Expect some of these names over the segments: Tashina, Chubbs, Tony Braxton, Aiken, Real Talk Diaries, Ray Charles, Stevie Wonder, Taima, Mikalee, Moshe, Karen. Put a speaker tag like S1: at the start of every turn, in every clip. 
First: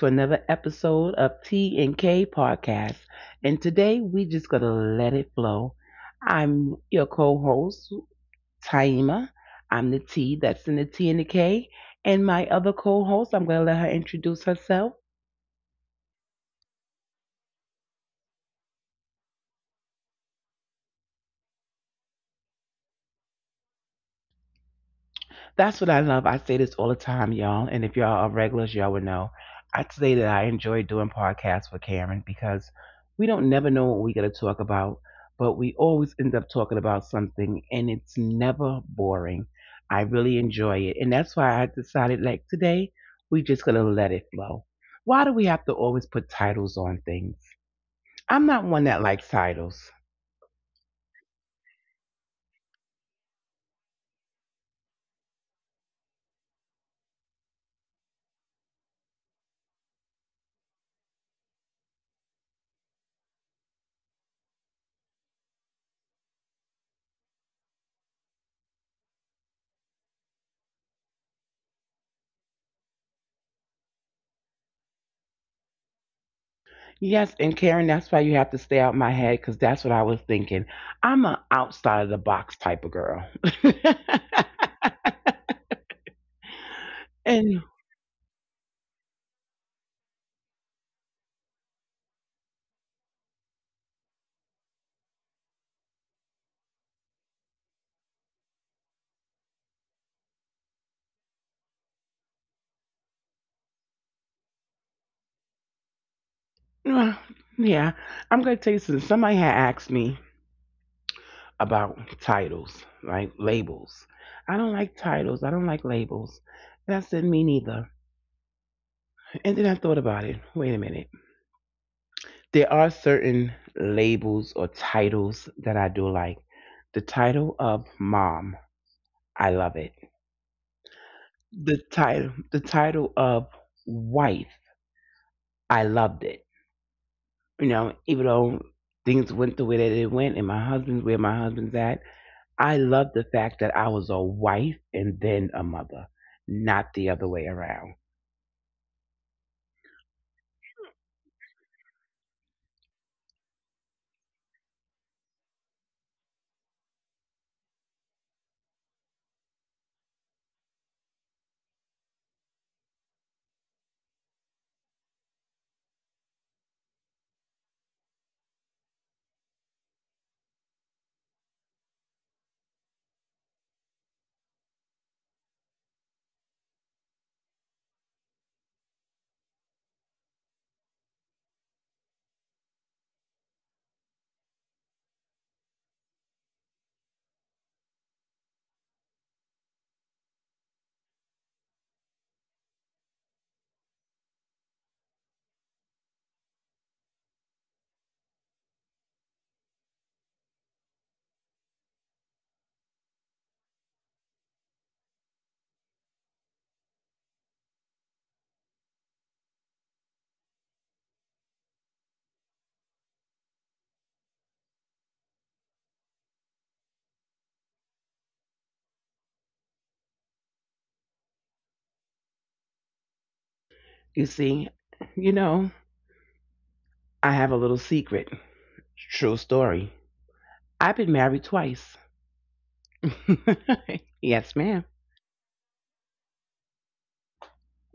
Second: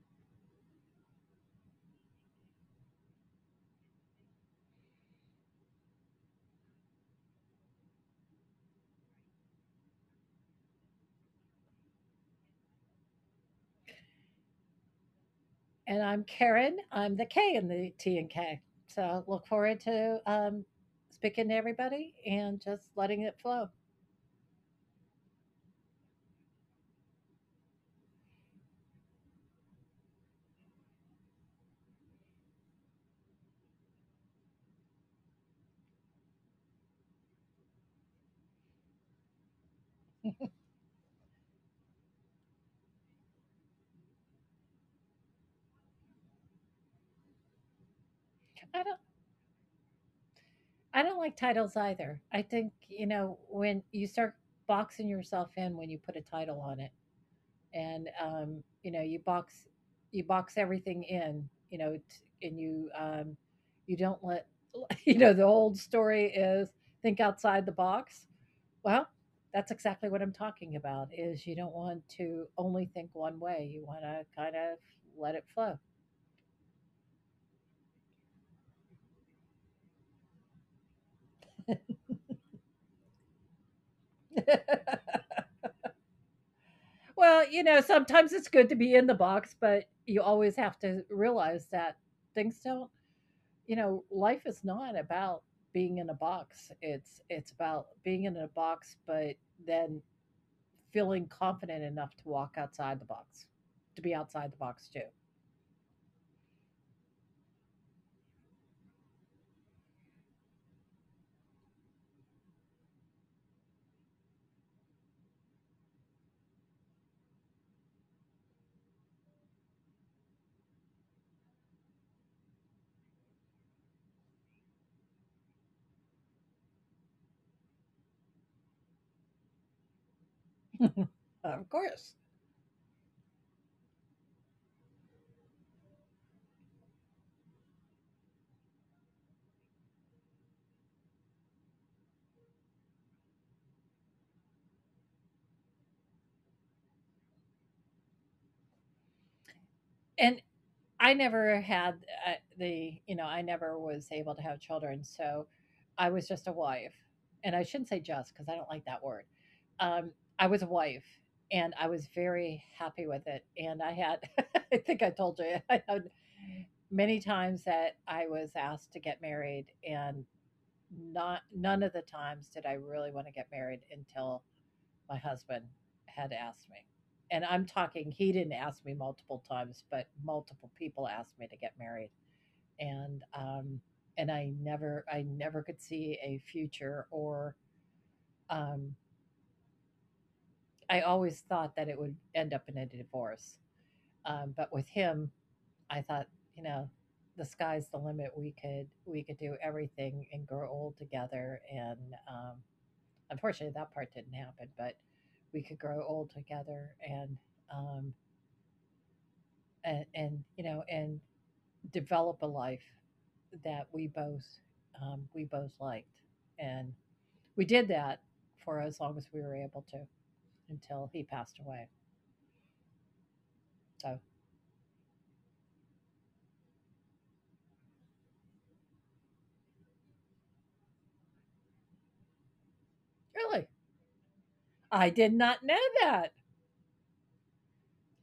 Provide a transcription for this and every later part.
S1: to another episode of T and K Podcast. And today we just gonna let it flow. I'm your co-host Taima. I'm the T, that's in the T and the K. And my other co-host, I'm gonna let her introduce herself.
S2: And I'm Karen. I'm the K in the T and K. So look forward to speaking to everybody and just letting it flow.
S1: That's what I love. I say this all the time, y'all. And if y'all are regulars, y'all would know. I'd say that I enjoy doing podcasts with Karen because we don't never know what we're going to talk about, but we always end up talking about something and it's never boring. I really enjoy it. And that's why I decided, like, today, we're just going to let it flow. Why do we have to always put titles on things? I'm
S2: I
S1: not
S2: don't.
S1: one that likes titles.
S2: I don't like titles either. I think you know when you start boxing yourself in when you put a title on it, and you know you box everything in. You know, and you you don't let you know the old story is think outside the box. Well, that's exactly what I'm talking about is you don't want to only think one way. You want to kind of let it flow.
S1: Yes, and Karen, that's why you have to stay out my head because that's what I was thinking. I'm an outside of the box type of girl.
S2: Well, you
S1: and
S2: know, sometimes it's good to be in the box, but you always have to realize that things don't, you know, life is not about being in a box. It's about being in a box but then feeling confident enough to walk outside the box, to be outside the box too.
S1: uh, yeah, I'm going to tell you something. Somebody had asked me about titles, like labels. I don't like titles, I don't like labels. That said, me neither. And then I thought about it. Wait a minute. There are certain labels or titles that I do like. The title of mom, I love it. The title, the title of wife, I loved it. You know, even though things went the way that it went and my husband's at, I loved the fact that I was a wife and then a mother, not the other way around.
S2: And I never had uh, the, you know, I never was able to have children. So I was just a wife. And I shouldn't say just because I don't like that word. Um, I was a wife and I was very happy with it. And I had, I think I told you, I had many times that I was asked to get married and not none of the times did I really want to get married until my husband had asked me. And I'm talking, he didn't ask me multiple times, but multiple people asked me to get married. And um, and I never could see a future or um, I always thought that it would end up in a divorce. But with him, I thought, you know, the sky's the limit. We could do everything and grow old together. And um, unfortunately, that part didn't happen. But we could grow old together and um, and you know and develop a life that we both liked and we did that for as long as we were able to until he passed away so.
S1: You see, you know, I have a little secret. True story. I've been married twice.
S2: Really?
S1: Yes,
S2: i
S1: ma'am.
S2: did not know that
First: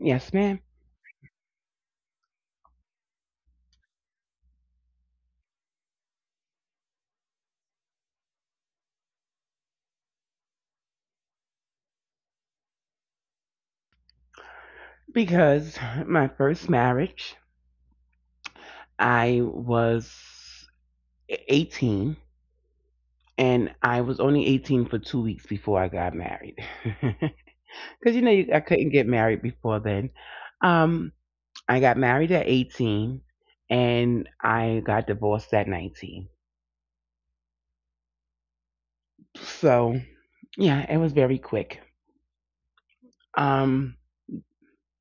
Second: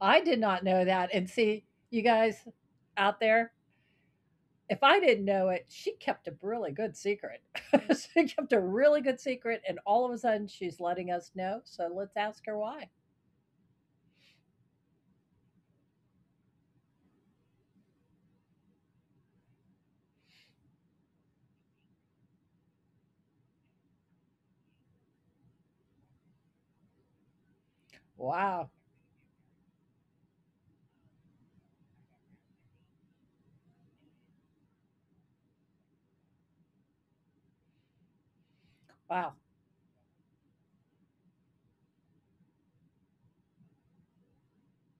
S2: i did
S1: ma'am.
S2: not know that. And see, you guys out there, if I didn't know it, she kept a really good secret. She kept a really good secret, and all of a sudden she's letting us know, so let's ask her why.
S1: Because my first marriage, I was 18, and I was only 18 for 2 weeks before I got married. Because, you know, you- I
S2: Wow.
S1: couldn't get married before then. Um, I got married at 18 and I got divorced at 19.
S2: Wow.
S1: So, yeah, it was very quick. Um,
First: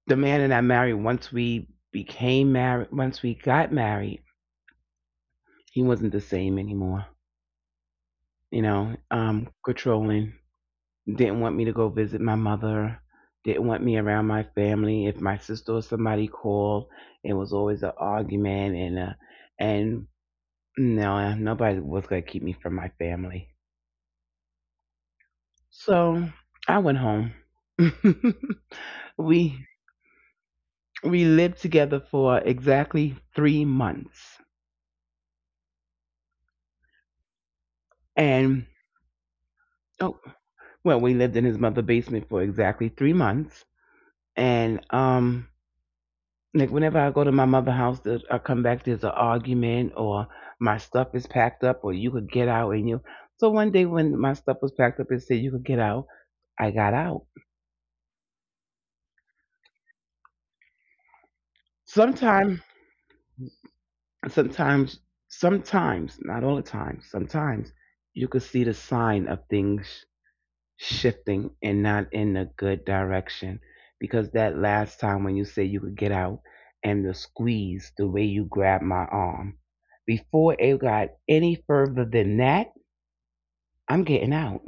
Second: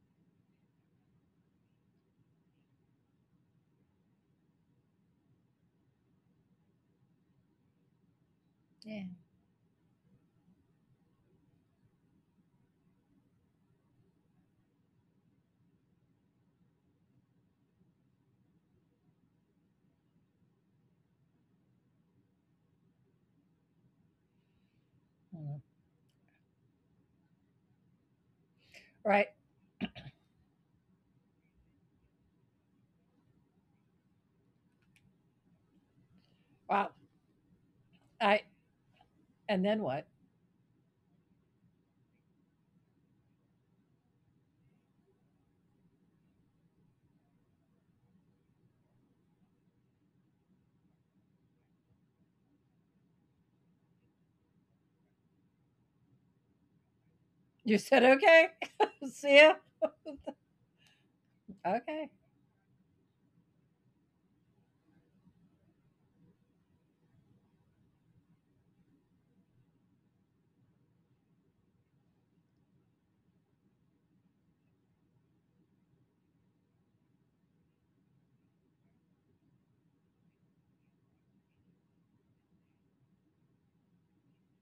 S1: the man that I married, once we became married, once we got married, he wasn't the same anymore. You know,
S2: Yeah.
S1: controlling. Didn't want me to go visit my mother. Didn't want me around my family. If my sister or somebody called, it was always an argument, and no, nobody was gonna keep me from my family.
S2: Mm.
S1: So I went home.
S2: Right.
S1: we we lived together for exactly 3 months,
S2: Wow. I
S1: and
S2: and then what?
S1: oh well, we lived in his mother's basement for exactly 3 months, and like whenever I go to my mother's house, there- I come back, there's an argument, or my stuff is packed up, or you could get out. And you, so one day when my stuff was packed up, it said you could get out. I got out.
S2: You said okay. See ya. Okay.
S1: Sometimes, sometimes, sometimes, not all the time, sometimes you could see the sign of things shifting and not in a good direction. Because that last time when you said you could get out and the squeeze, the way you grabbed my arm, before it got any further than that, I'm getting out.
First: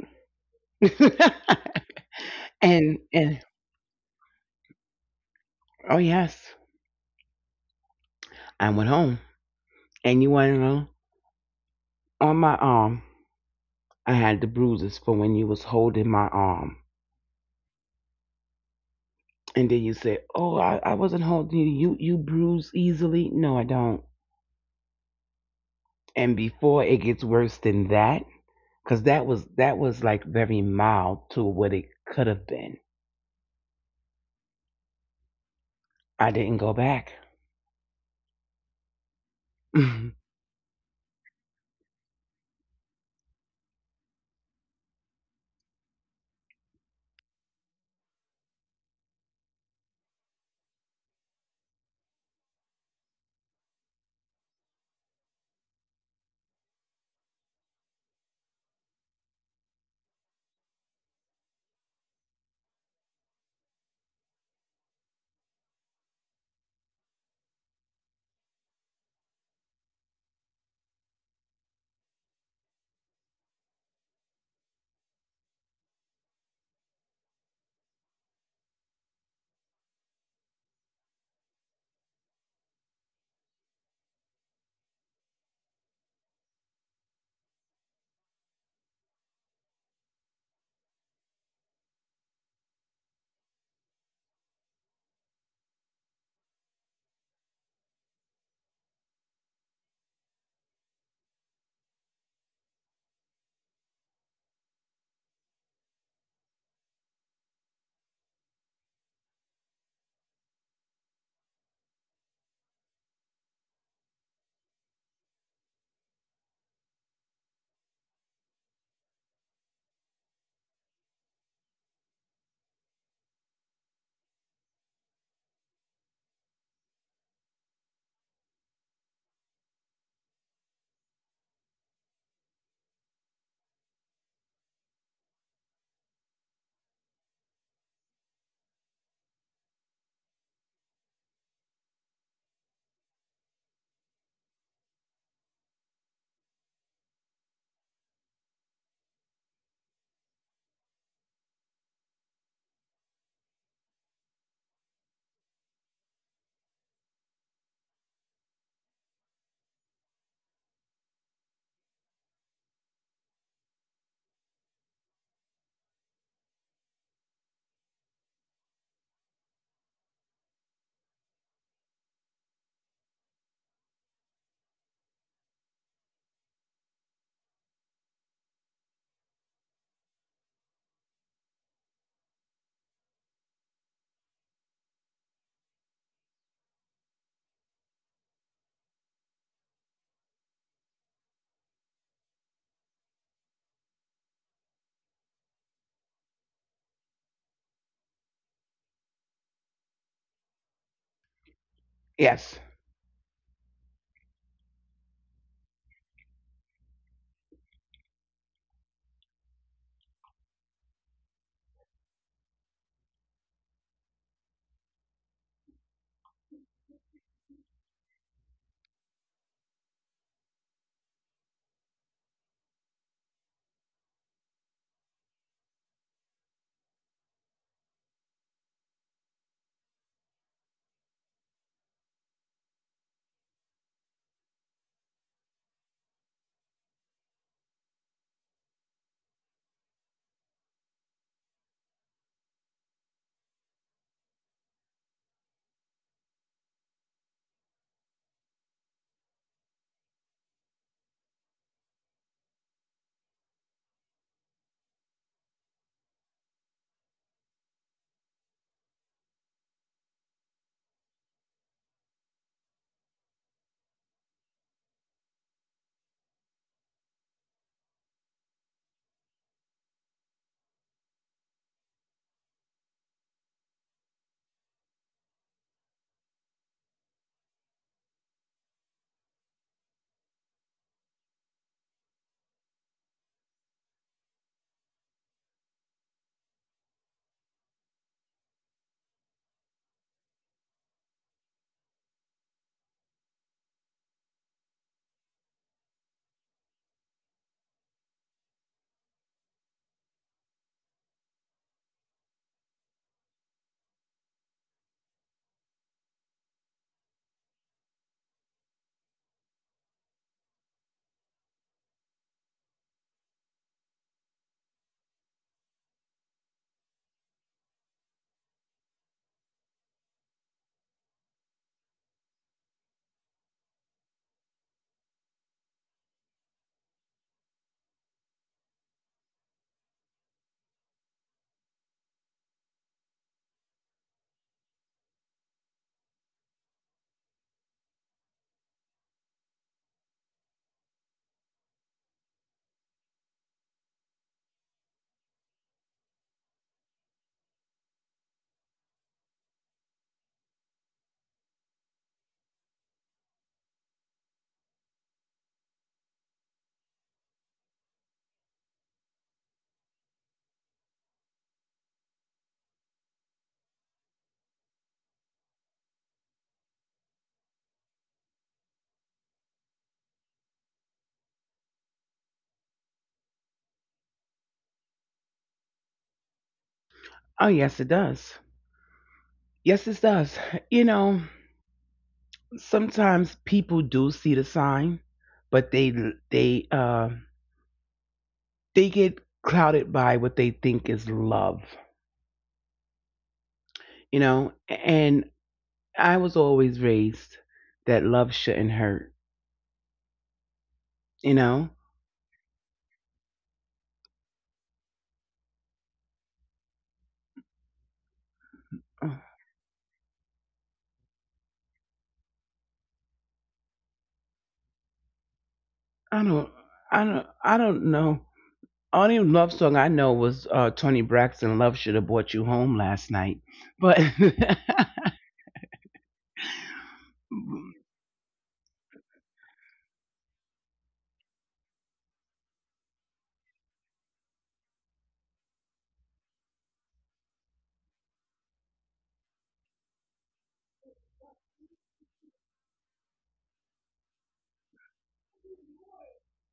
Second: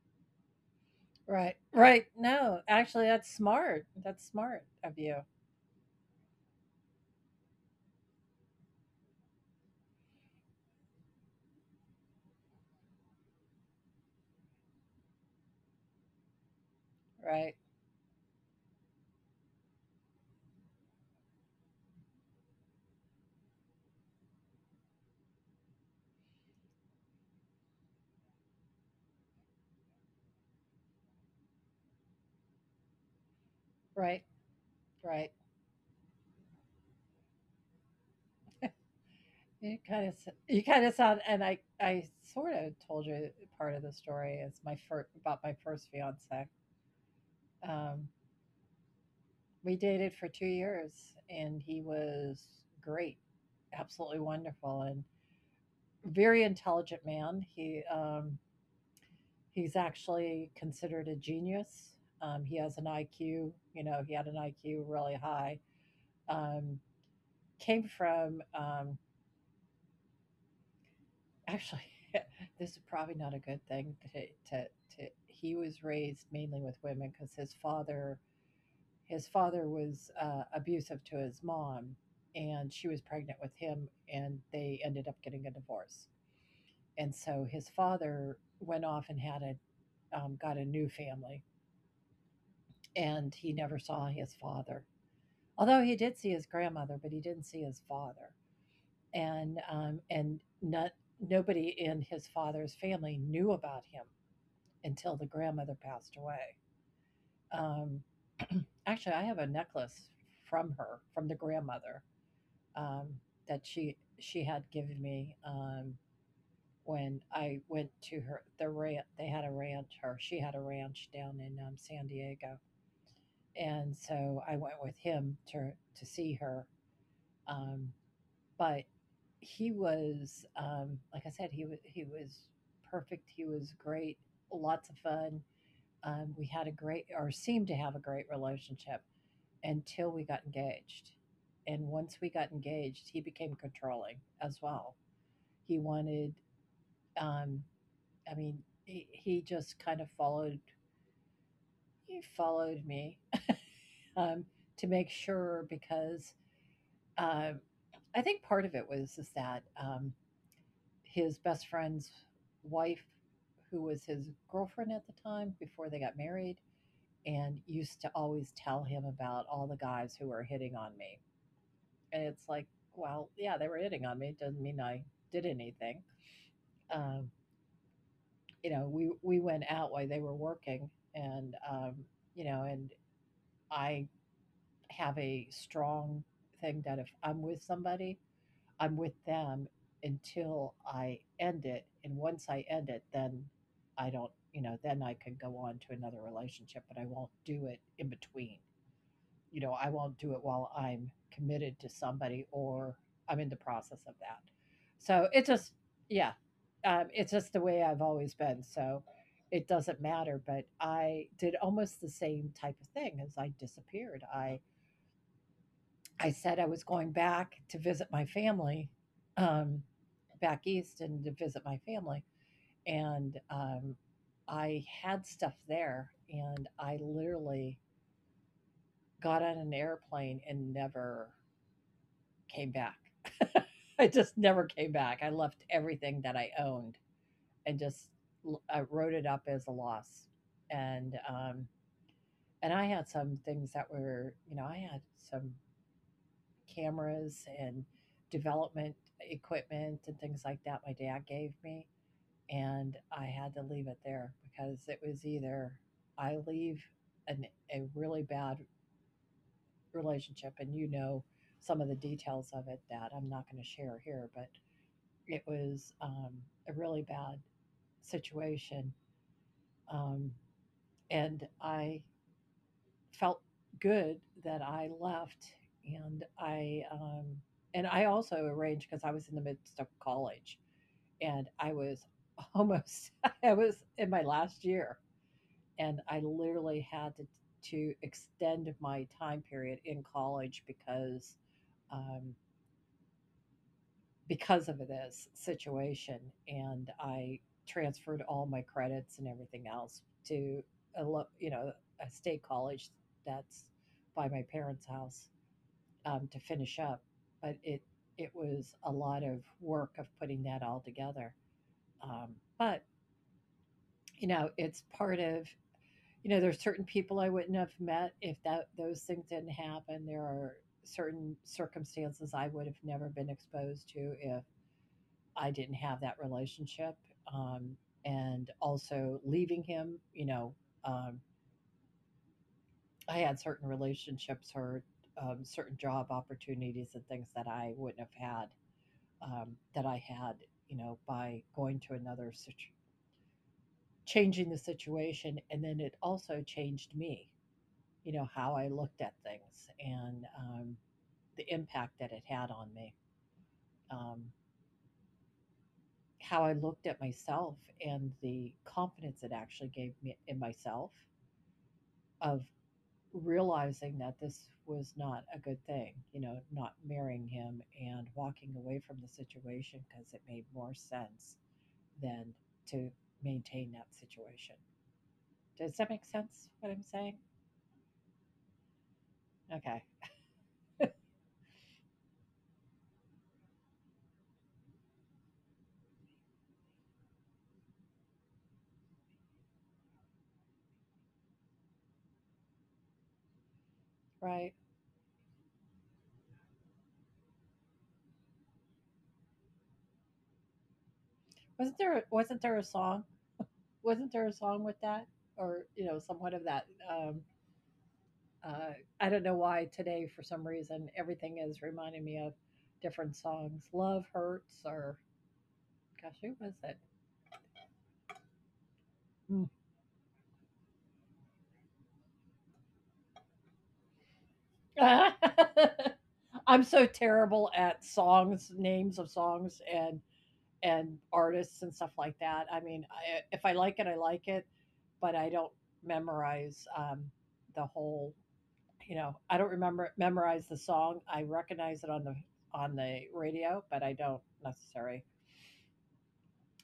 S2: Right. Right. No,
S1: and
S2: actually, that's
S1: and
S2: smart. That's smart of you.
S1: oh yes, I went home. And you want to know? On my arm, I had the bruises for when you was holding my arm.
S2: Right.
S1: And then you said, "Oh, I wasn't holding you. You bruise easily." No, I don't. And before it gets worse than that, because that was like very mild to what it could have been.
S2: Right. Right.
S1: I didn't go back.
S2: You kind of you kind of sound, and I sort of told you part of the story is my first about my first fiance. Um, we dated for 2 years, and he was great, absolutely wonderful, and very intelligent man. He he's actually considered a genius. He has an IQ, you know, he had an IQ really high. Um, came from actually, this is probably not a good thing to, to he was raised mainly with women because his father was abusive to his mom, and she was pregnant with him, and they ended up getting a divorce. And so his father went off and had a got a new family, and he never saw his father. Although he did see his grandmother, but he didn't see his father, and not nobody in his father's family knew about him until the grandmother passed away. Um, actually, I have a necklace from her, from the grandmother, um, that she had given me when I went to her the ranch. They had a ranch, or she had a ranch down in San Diego, and so I went with him to see her. Um, but he was like I said, he was perfect. He was great, lots of fun. We had a great or seemed to have a great relationship until we got engaged. And once we got engaged, he became controlling as well. He wanted, um, I mean, he just kind of followed. He followed me um, to make sure because um I think part of it was is that his best friend's wife, who was his girlfriend at the time before they got married, and used to always tell him about all the guys who were hitting on me. And it's like, well, yeah, they were hitting on me. It doesn't mean I did anything. Um, you know, we went out while they were working, and, you know, and I have a strong thing that if I'm with somebody, I'm with them until I end it. And once I end it, then I don't, you know, then I could go on to another relationship, but I won't do it in between. You know, I won't do it while I'm committed to somebody
S1: Yes.
S2: or I'm in the process of that. So it just, yeah, it's just the way I've always been. So it doesn't matter. But I did almost the same type of thing as I disappeared. I said I was going back to visit my family, um, back east and to visit my family. And I had stuff there, and I literally got on an airplane and never came back. I just never came back. I left everything that I owned and just I wrote it up as a loss. And um, and I had some things that were, you know, I had some cameras and development equipment and things like that my dad gave me. And I had to leave it there because it was either I leave an, a really bad relationship, and you know some of the details of it that I'm not going to share here, but it was a really bad situation. Um, and I felt good that I left, and I um, and I also arranged because I was in the midst of college, and I was almost I was in my last year, and I literally had to extend my time period in college um, because of this situation, and I transferred all my credits and everything else to you know a state college that's by my parents' house, to finish up, but it was a lot of work of putting that all together. But you know, it's part of you know, there's certain people I wouldn't have met if that those things didn't happen. There are certain circumstances I would have never been exposed to if I didn't have that relationship. Um, and also leaving him, you know, um, I had certain relationships or certain job opportunities and things that I wouldn't have had that I had, you know, by going to another changing the situation, and then it also changed me, you know, how I looked at things and the impact that it had on me, um, how I looked at myself, and the confidence it actually gave me in myself of realizing that this was not a good thing, you know, not marrying him and walking away from the situation because it made more sense then to maintain that situation. Does that make sense? What I'm saying?
S1: Oh yes, it does.
S2: Okay,
S1: Yes, it does. You know, sometimes people do see the sign, but they uh, they get clouded by what they think is love. You
S2: right.
S1: know, and I was always raised that love shouldn't hurt. You
S2: Wasn't
S1: know.
S2: there wasn't there a song? Wasn't there a song with that, or you know, somewhat of that? Uh, I
S1: Uh,
S2: don't know why today, for some reason, everything is reminding me of different songs. Love hurts, or gosh, who
S1: I
S2: was
S1: don't,
S2: it?
S1: I don't know. Only
S2: Mm.
S1: love song I know was Tony Braxton. Love should have brought you home last night, but
S2: I'm so terrible at songs, names of songs, and artists and stuff like that. I mean, I, if I like it, I like it, but I don't memorize the whole. You know, I don't remember memorize the song. I recognize it on the radio, but I don't necessarily.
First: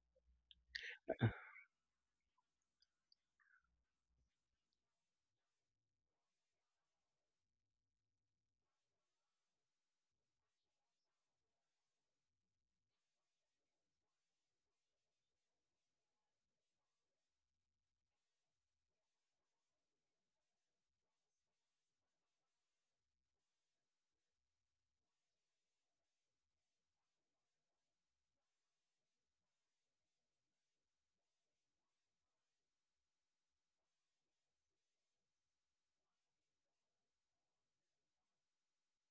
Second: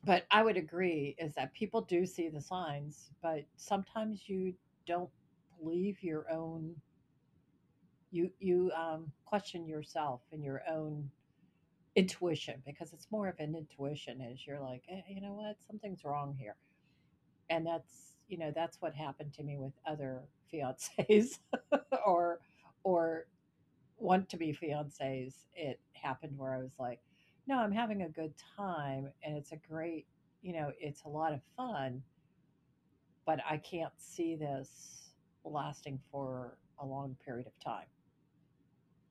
S2: But I would agree is that people do see the signs, but sometimes you don't believe your own. You question yourself and your own intuition because it's more of an intuition. Is you're like, eh, you know what, something's wrong here. And that's you know that's what happened to me with other fiancés or or want to be fiancés. It happened where I was like, no, I'm having a good time and it's a great, you know, it's a lot of fun, but I can't see this lasting for a long period of time,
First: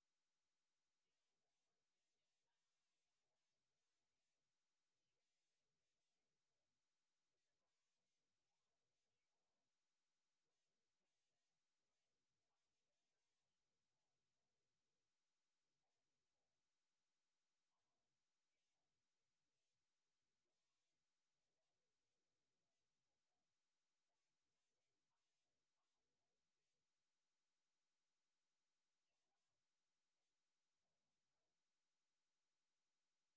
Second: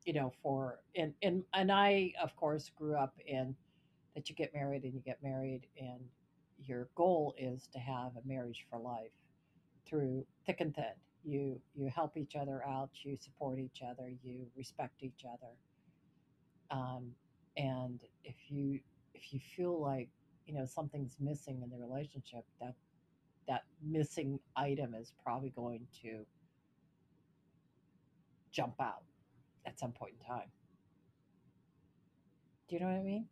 S2: you know, for and I of course grew up in that you get married and you get married and your goal is to have a marriage for life through thick and thin. You help each other out. You support each other. You respect each other. Um, and if you feel like something's missing in the relationship, that that missing item is probably going to jump out at some point in time. Do you know what I mean?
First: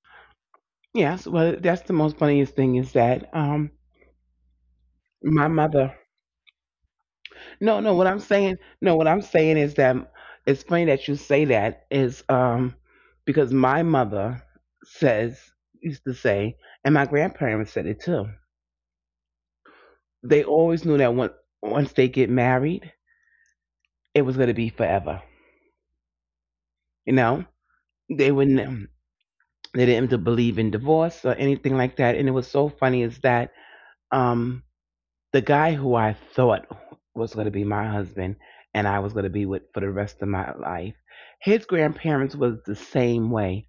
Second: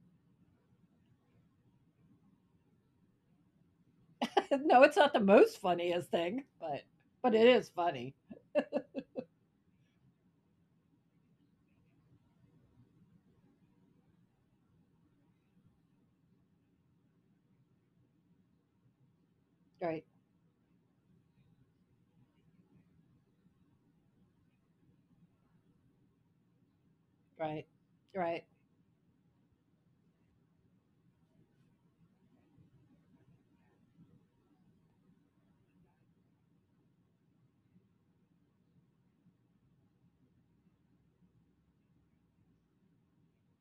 S1: yes, well, that's the most funniest thing is that
S2: No, it's not the
S1: my
S2: most
S1: mother—
S2: funniest thing, but it is
S1: no, no, what
S2: funny.
S1: I'm saying, no, what I'm saying is that it's funny that you say that is because my mother says used to say, and my grandparents said it too.
S2: Right,
S1: They always knew that when, once they get married, it was going to be forever. You know,
S2: right,
S1: they
S2: right,
S1: wouldn't they didn't believe in divorce or anything like that. And it was so funny is that um the guy who I thought was going to be my husband and I was going to be with for the rest of my life, his grandparents was the same way.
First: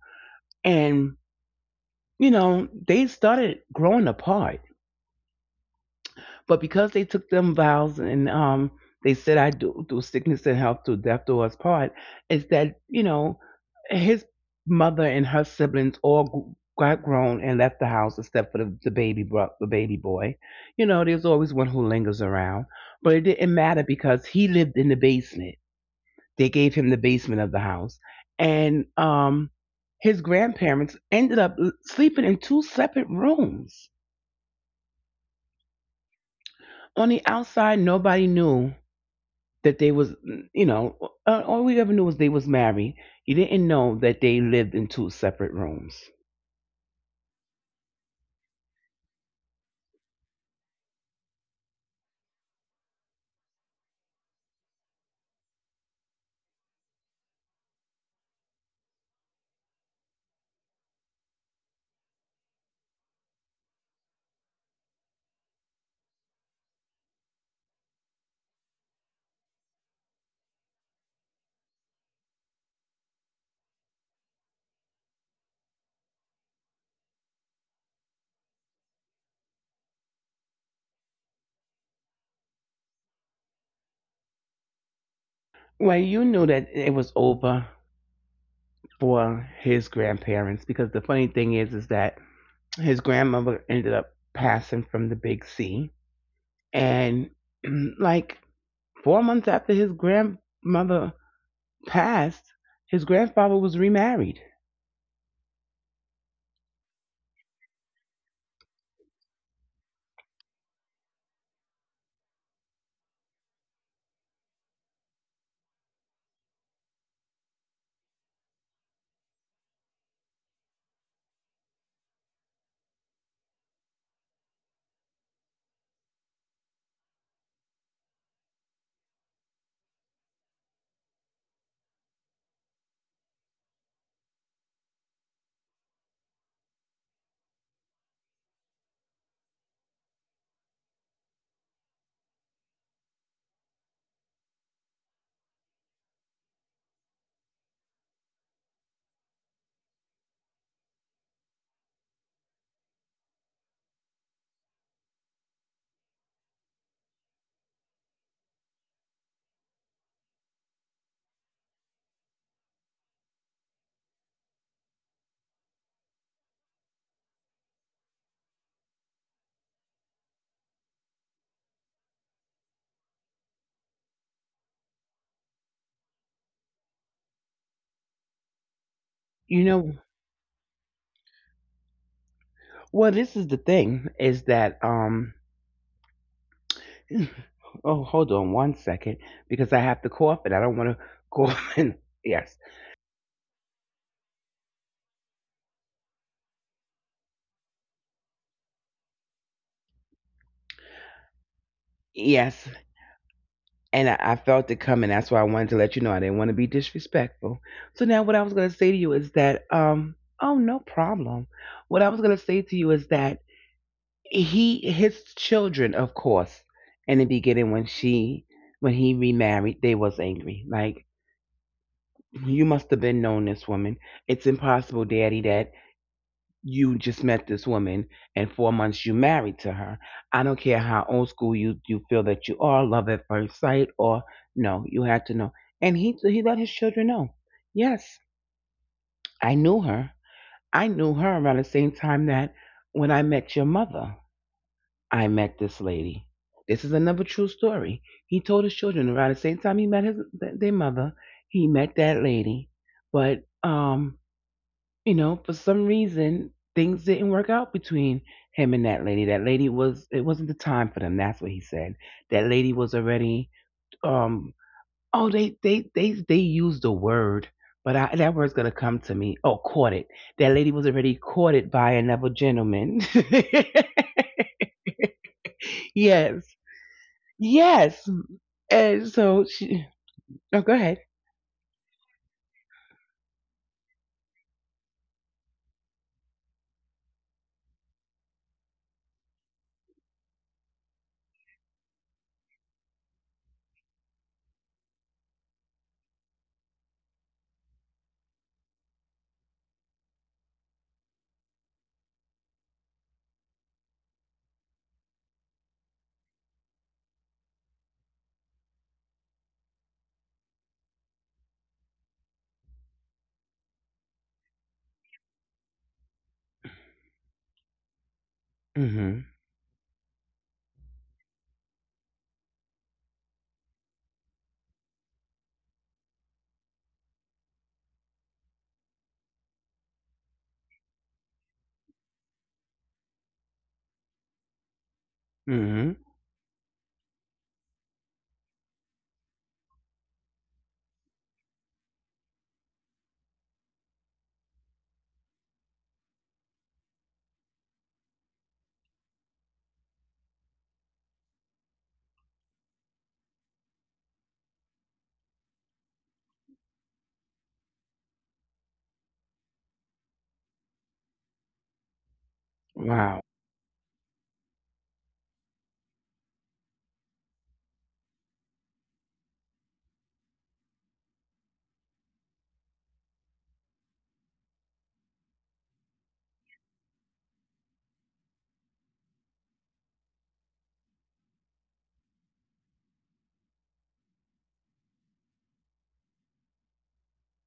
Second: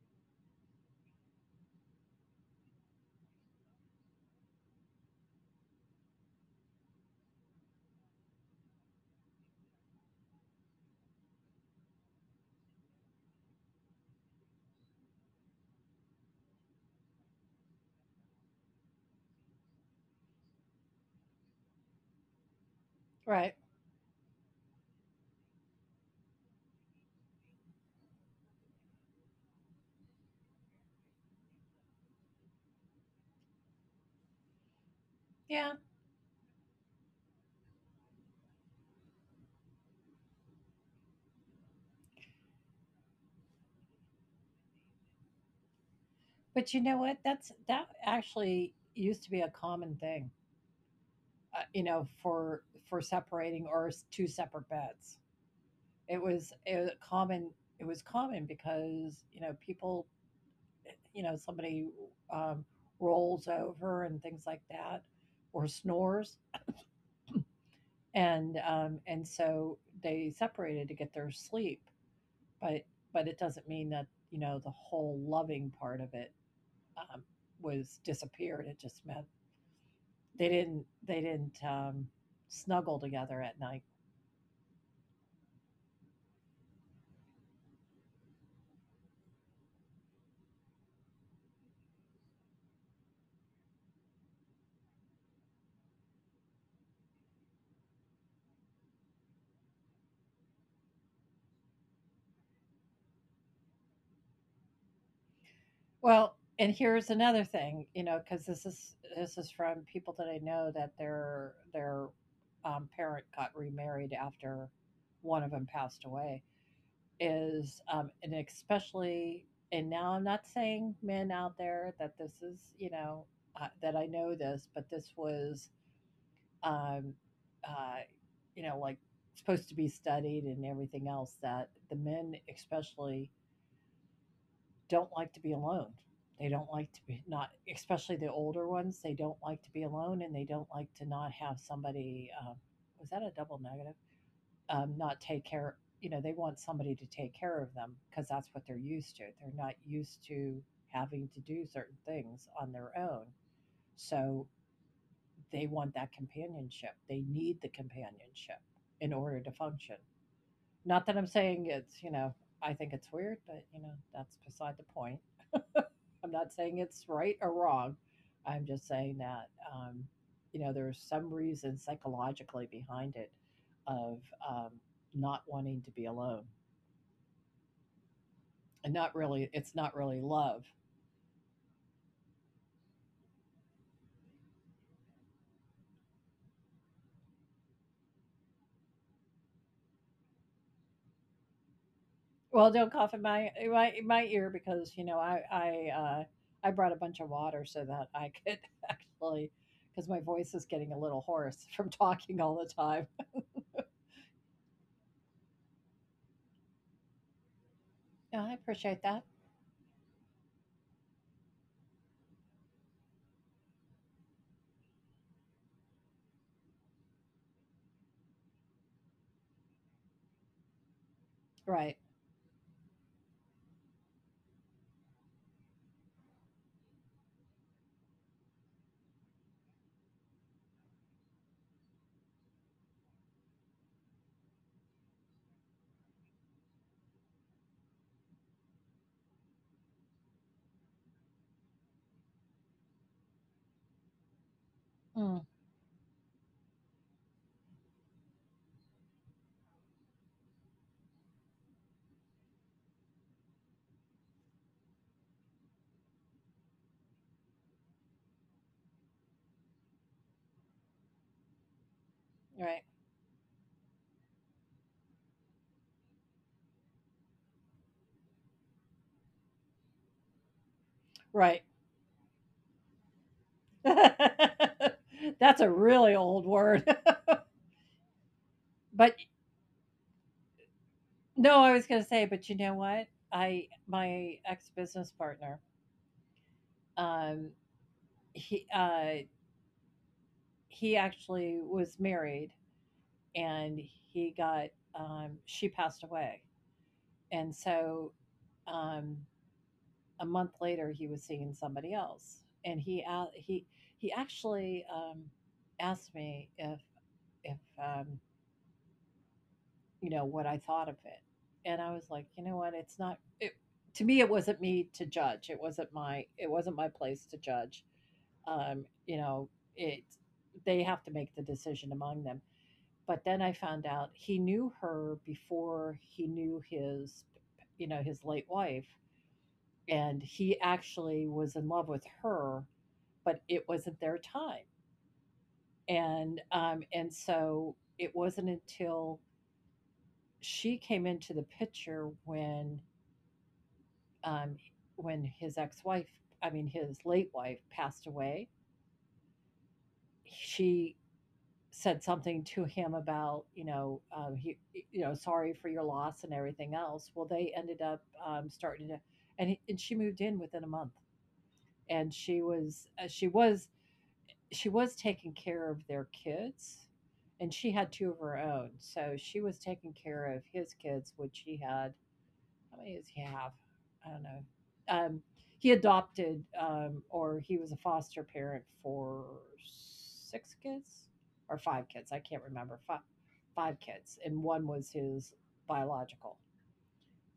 S1: And, you know, they started growing apart. But because they took them vows and they said, I do through sickness and health, through death do us part, is that, you know, his mother and her siblings all gr- got grown and left the house except for the baby bro, the baby boy. You know, there's always one who lingers around. But it didn't
S2: right.
S1: matter because he lived in the basement. They gave him the basement of the house. And his grandparents ended up l- sleeping in two separate rooms.
S2: Yeah.
S1: On the outside, nobody knew that they was, you know, all we ever knew was they was married. You didn't know that they lived in two separate rooms.
S2: But you know what? That actually used to be a common thing, you know, for separating, or two separate beds. It was common. It was common because you know people, you know, somebody, um, rolls over and things like that, or snores, and so they separated to get their sleep. But but it doesn't mean that you know the whole loving part of it, um, was disappeared. It just meant they didn't snuggle together at night.
S1: Well, you knew that it was over for his grandparents because the funny thing is that his grandmother ended up passing from the big C, and like 4 months after his grandmother passed, his grandfather was remarried.
S2: Well, and here's another thing, you know, because this is from people that I know that their parent got remarried after one of them passed away. Is, and especially, and now I'm not saying men out there that this is you know, that I know this, but this was, um, uh, you know like supposed to be studied and everything else, that the men especially don't like to be alone. They don't like to be not, especially the older ones. They don't like to be alone, and they don't like to not have somebody. Was that a double negative? Not take care. You know, they want somebody to take care of them because that's what they're used to. They're not used to having to do certain things on their own. So they want that companionship. They need the companionship in order to function. Not that I'm saying it's, you know, I think it's weird, but you know, that's beside the point. I'm not saying it's right or wrong. I'm just saying that, you know, there's some reason psychologically behind it, of, um, not wanting to be alone and not
S1: You
S2: really,
S1: know,
S2: it's not really love.
S1: well, this is the thing is that oh, hold on one second because I have to cough and I don't want to cough. And yes,
S2: Well, don't cough in my in my ear because you know I I brought a bunch of water so that I could actually because my voice is getting a little hoarse from talking all the
S1: yes.
S2: time.
S1: And I felt it coming. That's why I wanted to let you know I didn't want to be disrespectful. So
S2: Yeah,
S1: now
S2: I
S1: what I was going to
S2: appreciate
S1: say to
S2: that.
S1: you is that, oh, no problem. What I was going to say to you is that he, his children, of course, in the beginning when when he remarried, they was angry. Like,
S2: Right.
S1: you must have been known this woman. It's impossible, daddy, that you just met this woman and 4 months you married to her. I don't care how old school you feel that you are, love at first sight or no, you had to know. And he let his children know. Yes, I knew her. I knew her around the same time that when I met your mother, I
S2: Mm,
S1: met this lady. This is another true story. He told his children around the same time he met his their mother, he met that lady. But you know, for some reason things didn't work out between him and that lady. That lady was— it wasn't the time for them. That's what he said. That lady
S2: right.
S1: was already um oh they used the word, but that word's gonna come to me. Oh, courted. That lady was already
S2: Right.
S1: courted by another gentleman.
S2: That's a really old
S1: Yes,
S2: word.
S1: yes.
S2: But
S1: And so she. Oh, go ahead.
S2: no, I was going to say, but you know what? I, my ex business partner, um, he uh, he actually was married, and he got, she passed away, and so, um, a month later he was seeing somebody else, and he actually, asked me if if you know, what I thought of it. And I was like, you know what? It's not it to me it wasn't me to judge. It wasn't my place to judge.
S1: mm
S2: You
S1: hmm
S2: know, it, they have to make the decision among them. But then I found out he knew her before he knew his, you know, his late wife, and he actually was in love with her, but it wasn't their time.
S1: mm
S2: And so it wasn't until she came into the picture when, um, when his ex-wife, I mean his late wife, passed away, she said something to him about you know, he, you know, sorry for your loss and everything else. Well, they ended up, starting to, and he, and she moved in within a month, and she
S1: hmm
S2: was uh,
S1: Wow.
S2: she was she was taking care of their kids, and she had two of her own, so she was taking care of his kids, which he had, how many does he have? I don't know. Um, he adopted, or he was a foster parent for six kids or five kids. I can't remember. Five, five kids, and one was his biological,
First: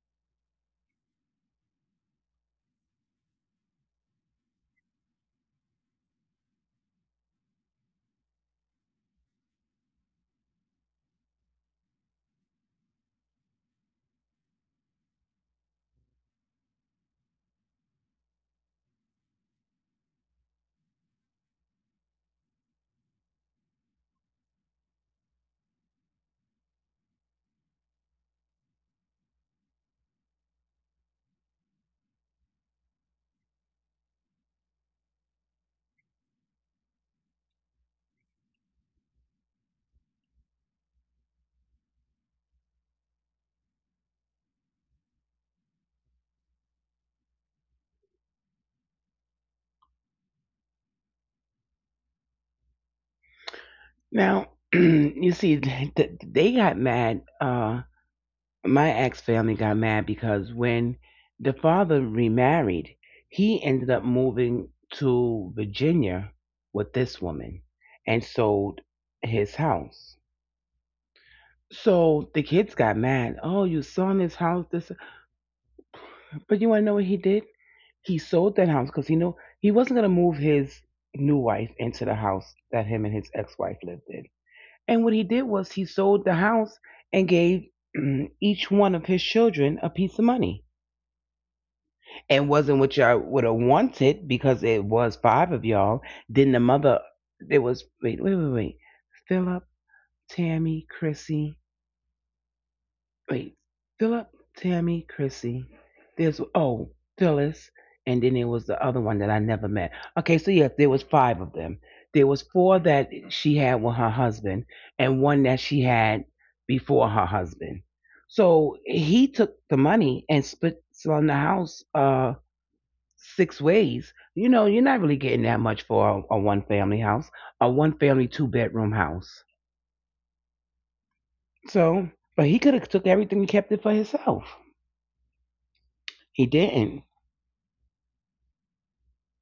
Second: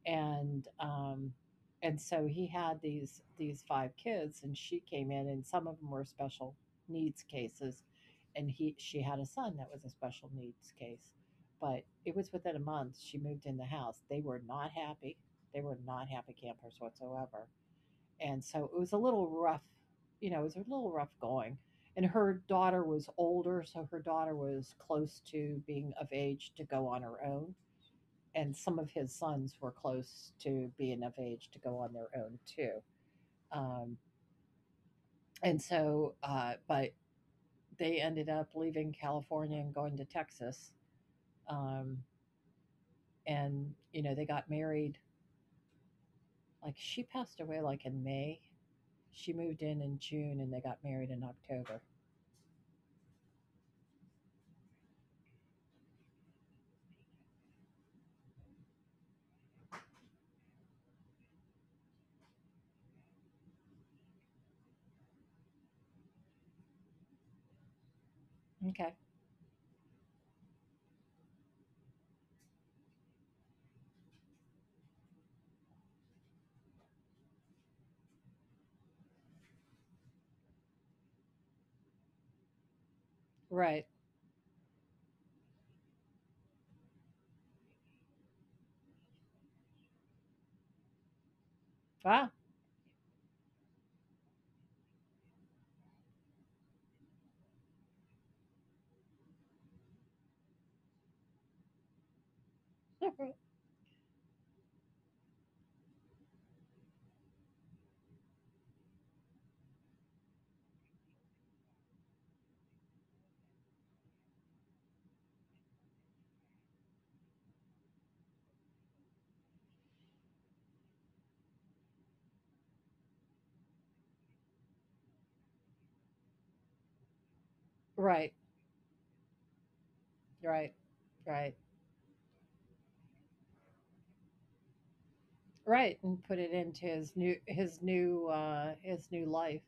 S2: and and so he had these five kids, and she came in, and some of them were special needs cases, and he she had a son that was a special needs case, but it was within a month she moved in the house. They were not happy. They were not happy campers whatsoever, and so it was a little rough. You know, it was a little rough going. And her daughter was older, so her daughter was close to being of age to go on her own, and some of his sons were close to being of age to go on their own too. Um, and so but they ended up leaving California and going to Texas. Um, and you know, they got married. Like she passed away like in May. She moved in June, and they got married in October.
S1: Now you see, they got mad. My ex family got mad because when the father remarried, he ended up moving to Virginia with this woman and
S2: Okay,
S1: sold his house. So the kids got mad. Oh, you selling this house? This, but you want to know what he did? He sold that house because he knew he wasn't gonna move his new wife into the house that him and his
S2: right.
S1: ex-wife lived in. And what he did was he sold the house and gave each one of his children a piece of money,
S2: Wow.
S1: and wasn't what y'all would have wanted because it was five of y'all. Then the mother, it was wait, wait, wait, wait. Philip, Tammy, Chrissy. Wait, Philip, Tammy, Chrissy. There's oh Phyllis, and then there was the other one that I never met. Okay, so yes, there was five of them. There was four that she had with her husband, and one that she had before her husband. So he took the money and split on the house. Six ways, you know, you're not really getting that much for a one family house, a one
S2: Right.
S1: family two-bedroom house.
S2: Right. Right.
S1: So, but he could have took everything and kept it for himself.
S2: Right, and put it
S1: He
S2: into his
S1: didn't.
S2: new his new uh his new life.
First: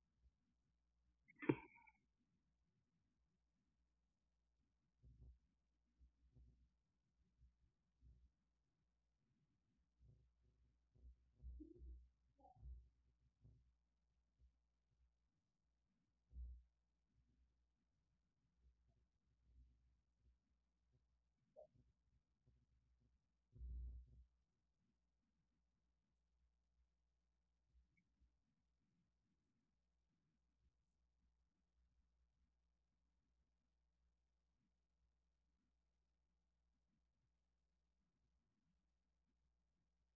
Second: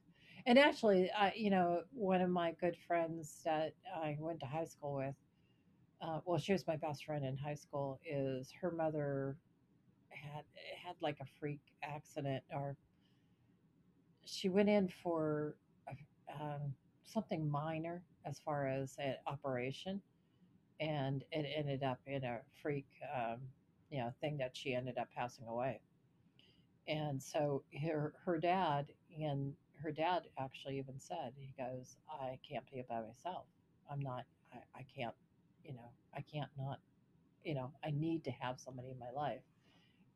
S2: And actually, I, you know, one of my good friends that I went to high school with, uh, well, she was my best friend in high school, is her mother had, had like a freak accident, or she went in for, um something minor as far as an operation, and it ended up in a freak, um you know, thing, that she ended up passing away. And so her dad, and her dad actually even said, he goes, I can't be by myself. I'm not. I can't. You know, I can't not. You know, I need to have somebody in my life.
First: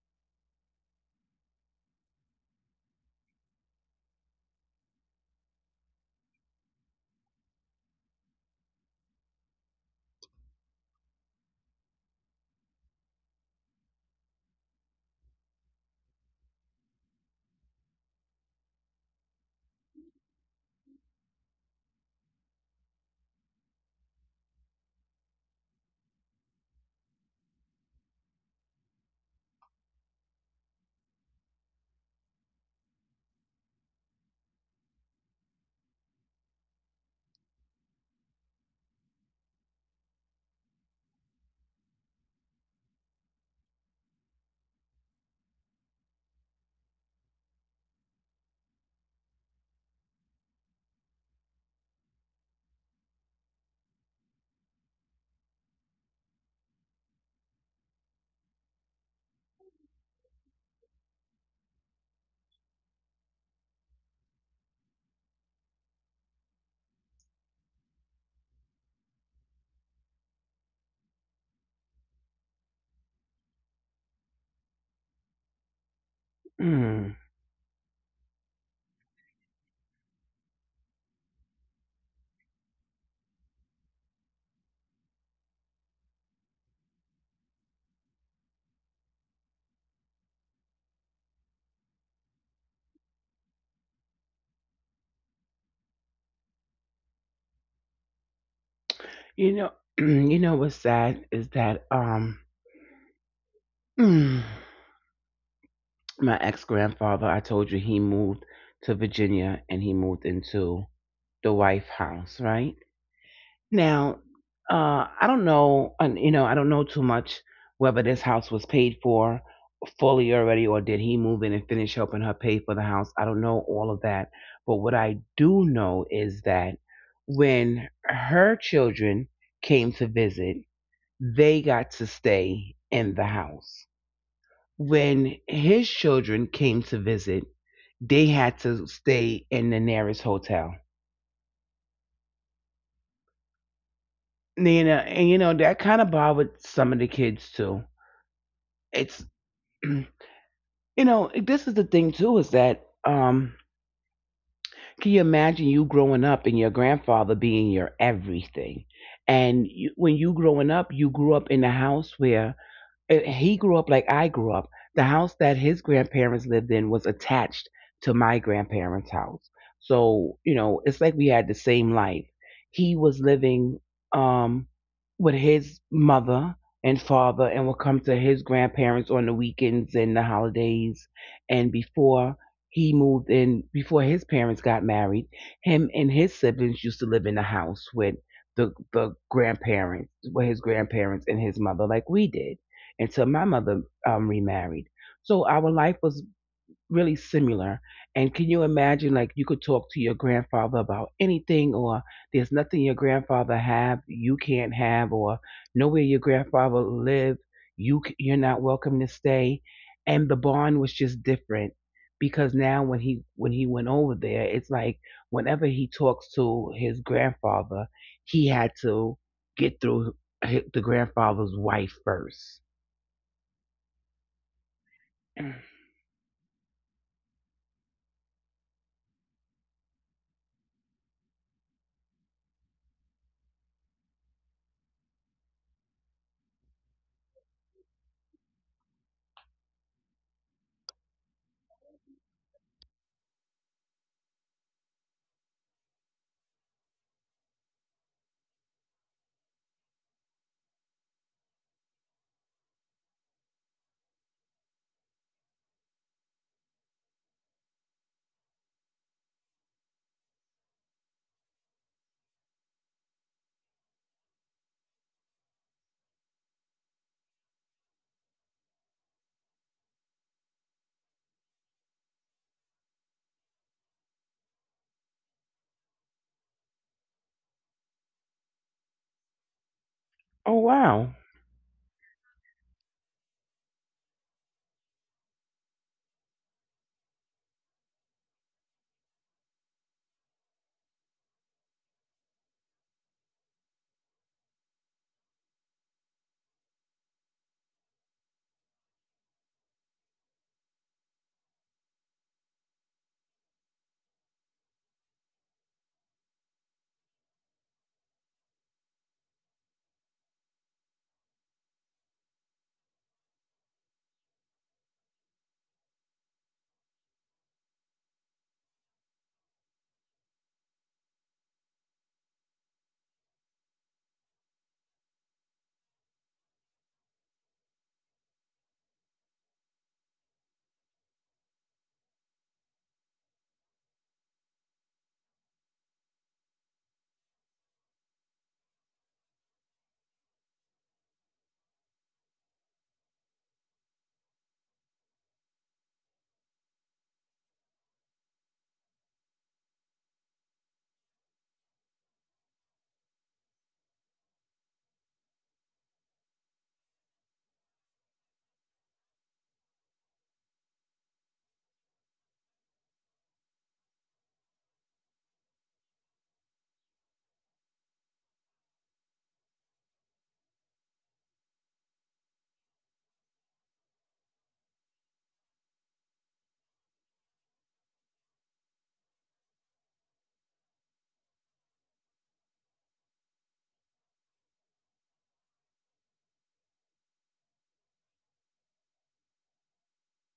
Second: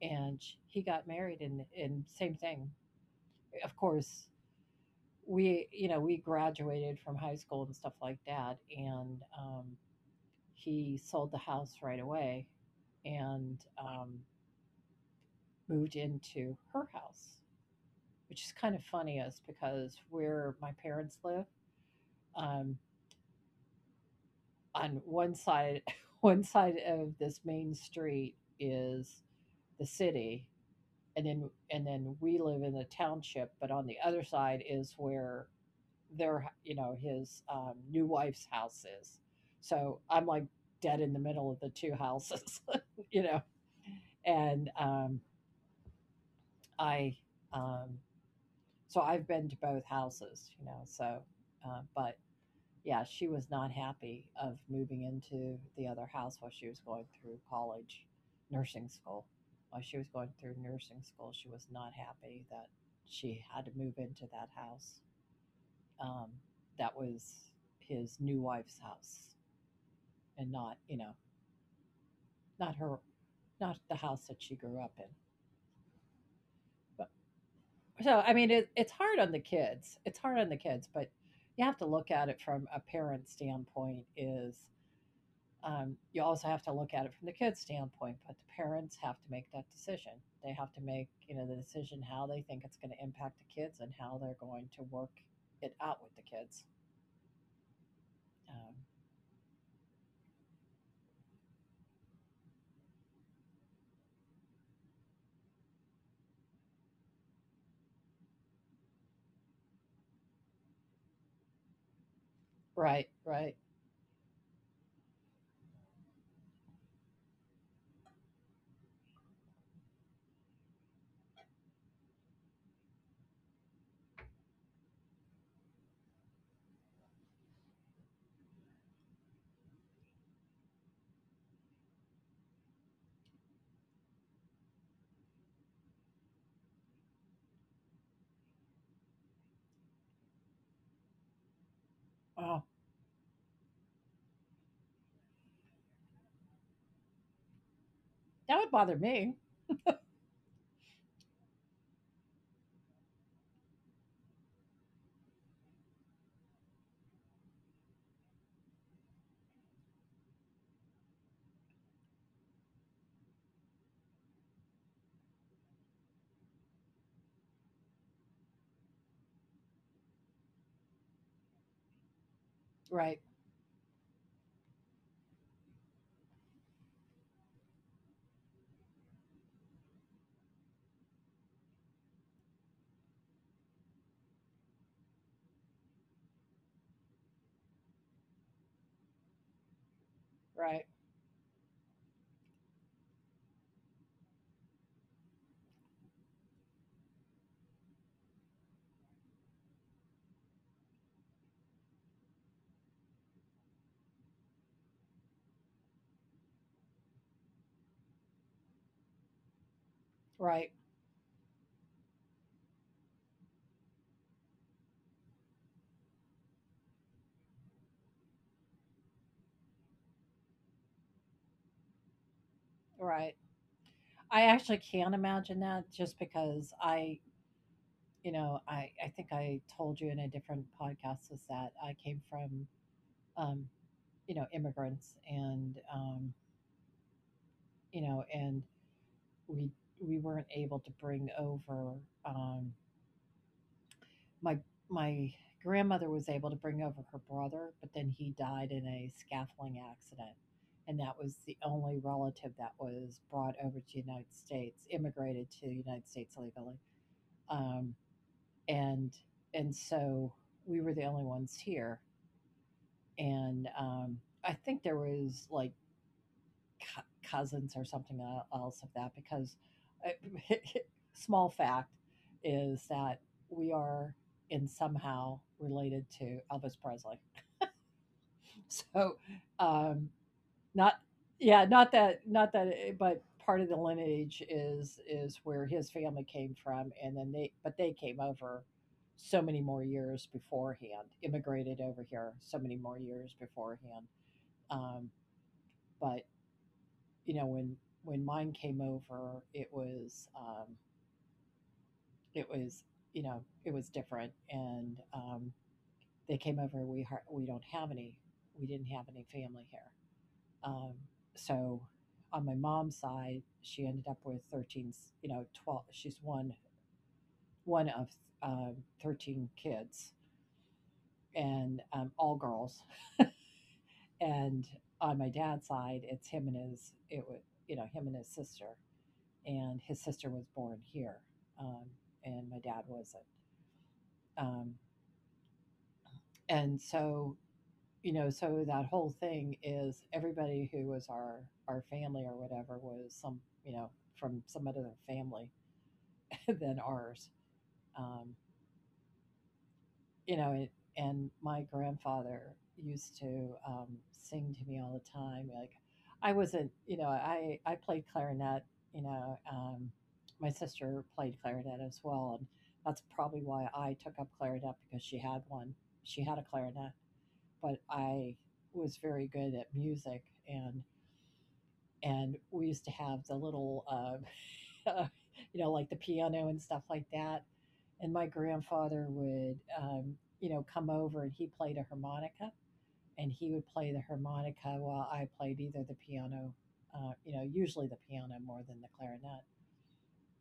S2: And he got married, and same thing. Of course, we, you know, we graduated from high school and stuff like that, and he sold the house right away, and moved into her house, which is kind of funny, is because where my parents live, um, on one side one side of this main street is the city, and then we live in the township, but on the other side is where their, you know, his, new wife's house is. So I'm like dead in the middle of the two houses, you know, and I um, so I've been to both houses, you know, so, but yeah, she was not happy of moving into the other house while she was going through college, nursing school. While she was going through nursing school, she was not happy that she had to move into that house. Um, that was his new wife's house, and not, you know, not her, not the house that she grew up in.
S1: Mm.
S2: But so I mean, it's hard on the kids. It's hard on the kids, but you have to look at it from a parent standpoint. Is, you also have to look at it from the kid's standpoint, but the parents have to make that decision. They have to make, you know, the decision how they think it's going to impact the kids and how they're going to work it out with the kids. Um,
S1: You know, you know what's sad is that mm, my ex grandfather, I told you he moved to Virginia and he moved into the wife' house, right?
S2: right, right.
S1: Now, I don't know, and you know, I don't know too much whether this house was paid for fully already, or did he move in and finish helping her pay for the house? I don't know all of that, but what I do know is that when her children came to visit, they got to stay in the house. When his children came to visit, they had to stay in the nearest hotel.
S2: Oh,
S1: You know, and you know that kind of bothered some of the kids too.
S2: that would bother
S1: It's.
S2: me.
S1: You know, this is the thing too, is that can you imagine you growing up and your grandfather being your everything, and you, when you growing up you grew up in a house where he grew up like I grew up. The house that his grandparents lived in was attached to my grandparents' house. So, you know, it's like we had the same life. He was
S2: Right,
S1: living um with his mother and father and would come to his grandparents on the weekends and the holidays. And before he moved in, before his parents got married, him and his siblings used to live in the house with the grandparents, with his
S2: right,
S1: grandparents and his mother like we did until my mother remarried. So our life was really similar. And can you imagine, like, you could talk to your grandfather about anything, or there's nothing your grandfather have you can't have, or nowhere your grandfather lived you you're not welcome to stay. And the bond
S2: right,
S1: was just different because now when he went over there, it's like whenever he talks to his grandfather, he had to get through the grandfather's wife first.
S2: right. I actually can't imagine that, just because I, you know, I think I told you in a different podcast, is that I came from, um, you know, immigrants, and you know, and we we weren't able to bring over, um, my my grandmother was able to bring over her brother, but then he died in a scaffolding accident, and that was the only relative that was brought over to the United States, immigrated to the United States legally, um, and so we were the only ones here, and I think there was like cousins or something else of that because, uh, small fact is that we are in somehow related to Elvis Presley. So, um,
S1: Oh
S2: not,
S1: wow.
S2: yeah, not that, not that, eh, but part of the lineage is where his family came from, and then they, but they came over so many more years beforehand, immigrated over here so many more years beforehand, um, but you know when mine came over, it was, it was you know, it was different, and they came over, we don't have any, we didn't have any family here, um so on my mom's side, she ended up with you know, 12, she's one, one of, um, 13 kids, and all girls, and on my dad's side, it's him and his, it was, you know, him and his sister, and his sister was born here, um, and my dad wasn't. Um, and so, you know, so that whole thing is everybody who was our family or whatever was some, you know, from some other family than ours. Um, you know, it, and my grandfather used to, sing to me all the time. Like, I wasn't, you know, I played clarinet. You know, my sister played clarinet as well, and that's probably why I took up clarinet because she had one. She had a clarinet, but I was very good at music, and and we used to have the little, like the piano and stuff like that, and my grandfather would, come over, and he played a harmonica, and he would play the harmonica while I played either the piano, usually the piano more than the clarinet.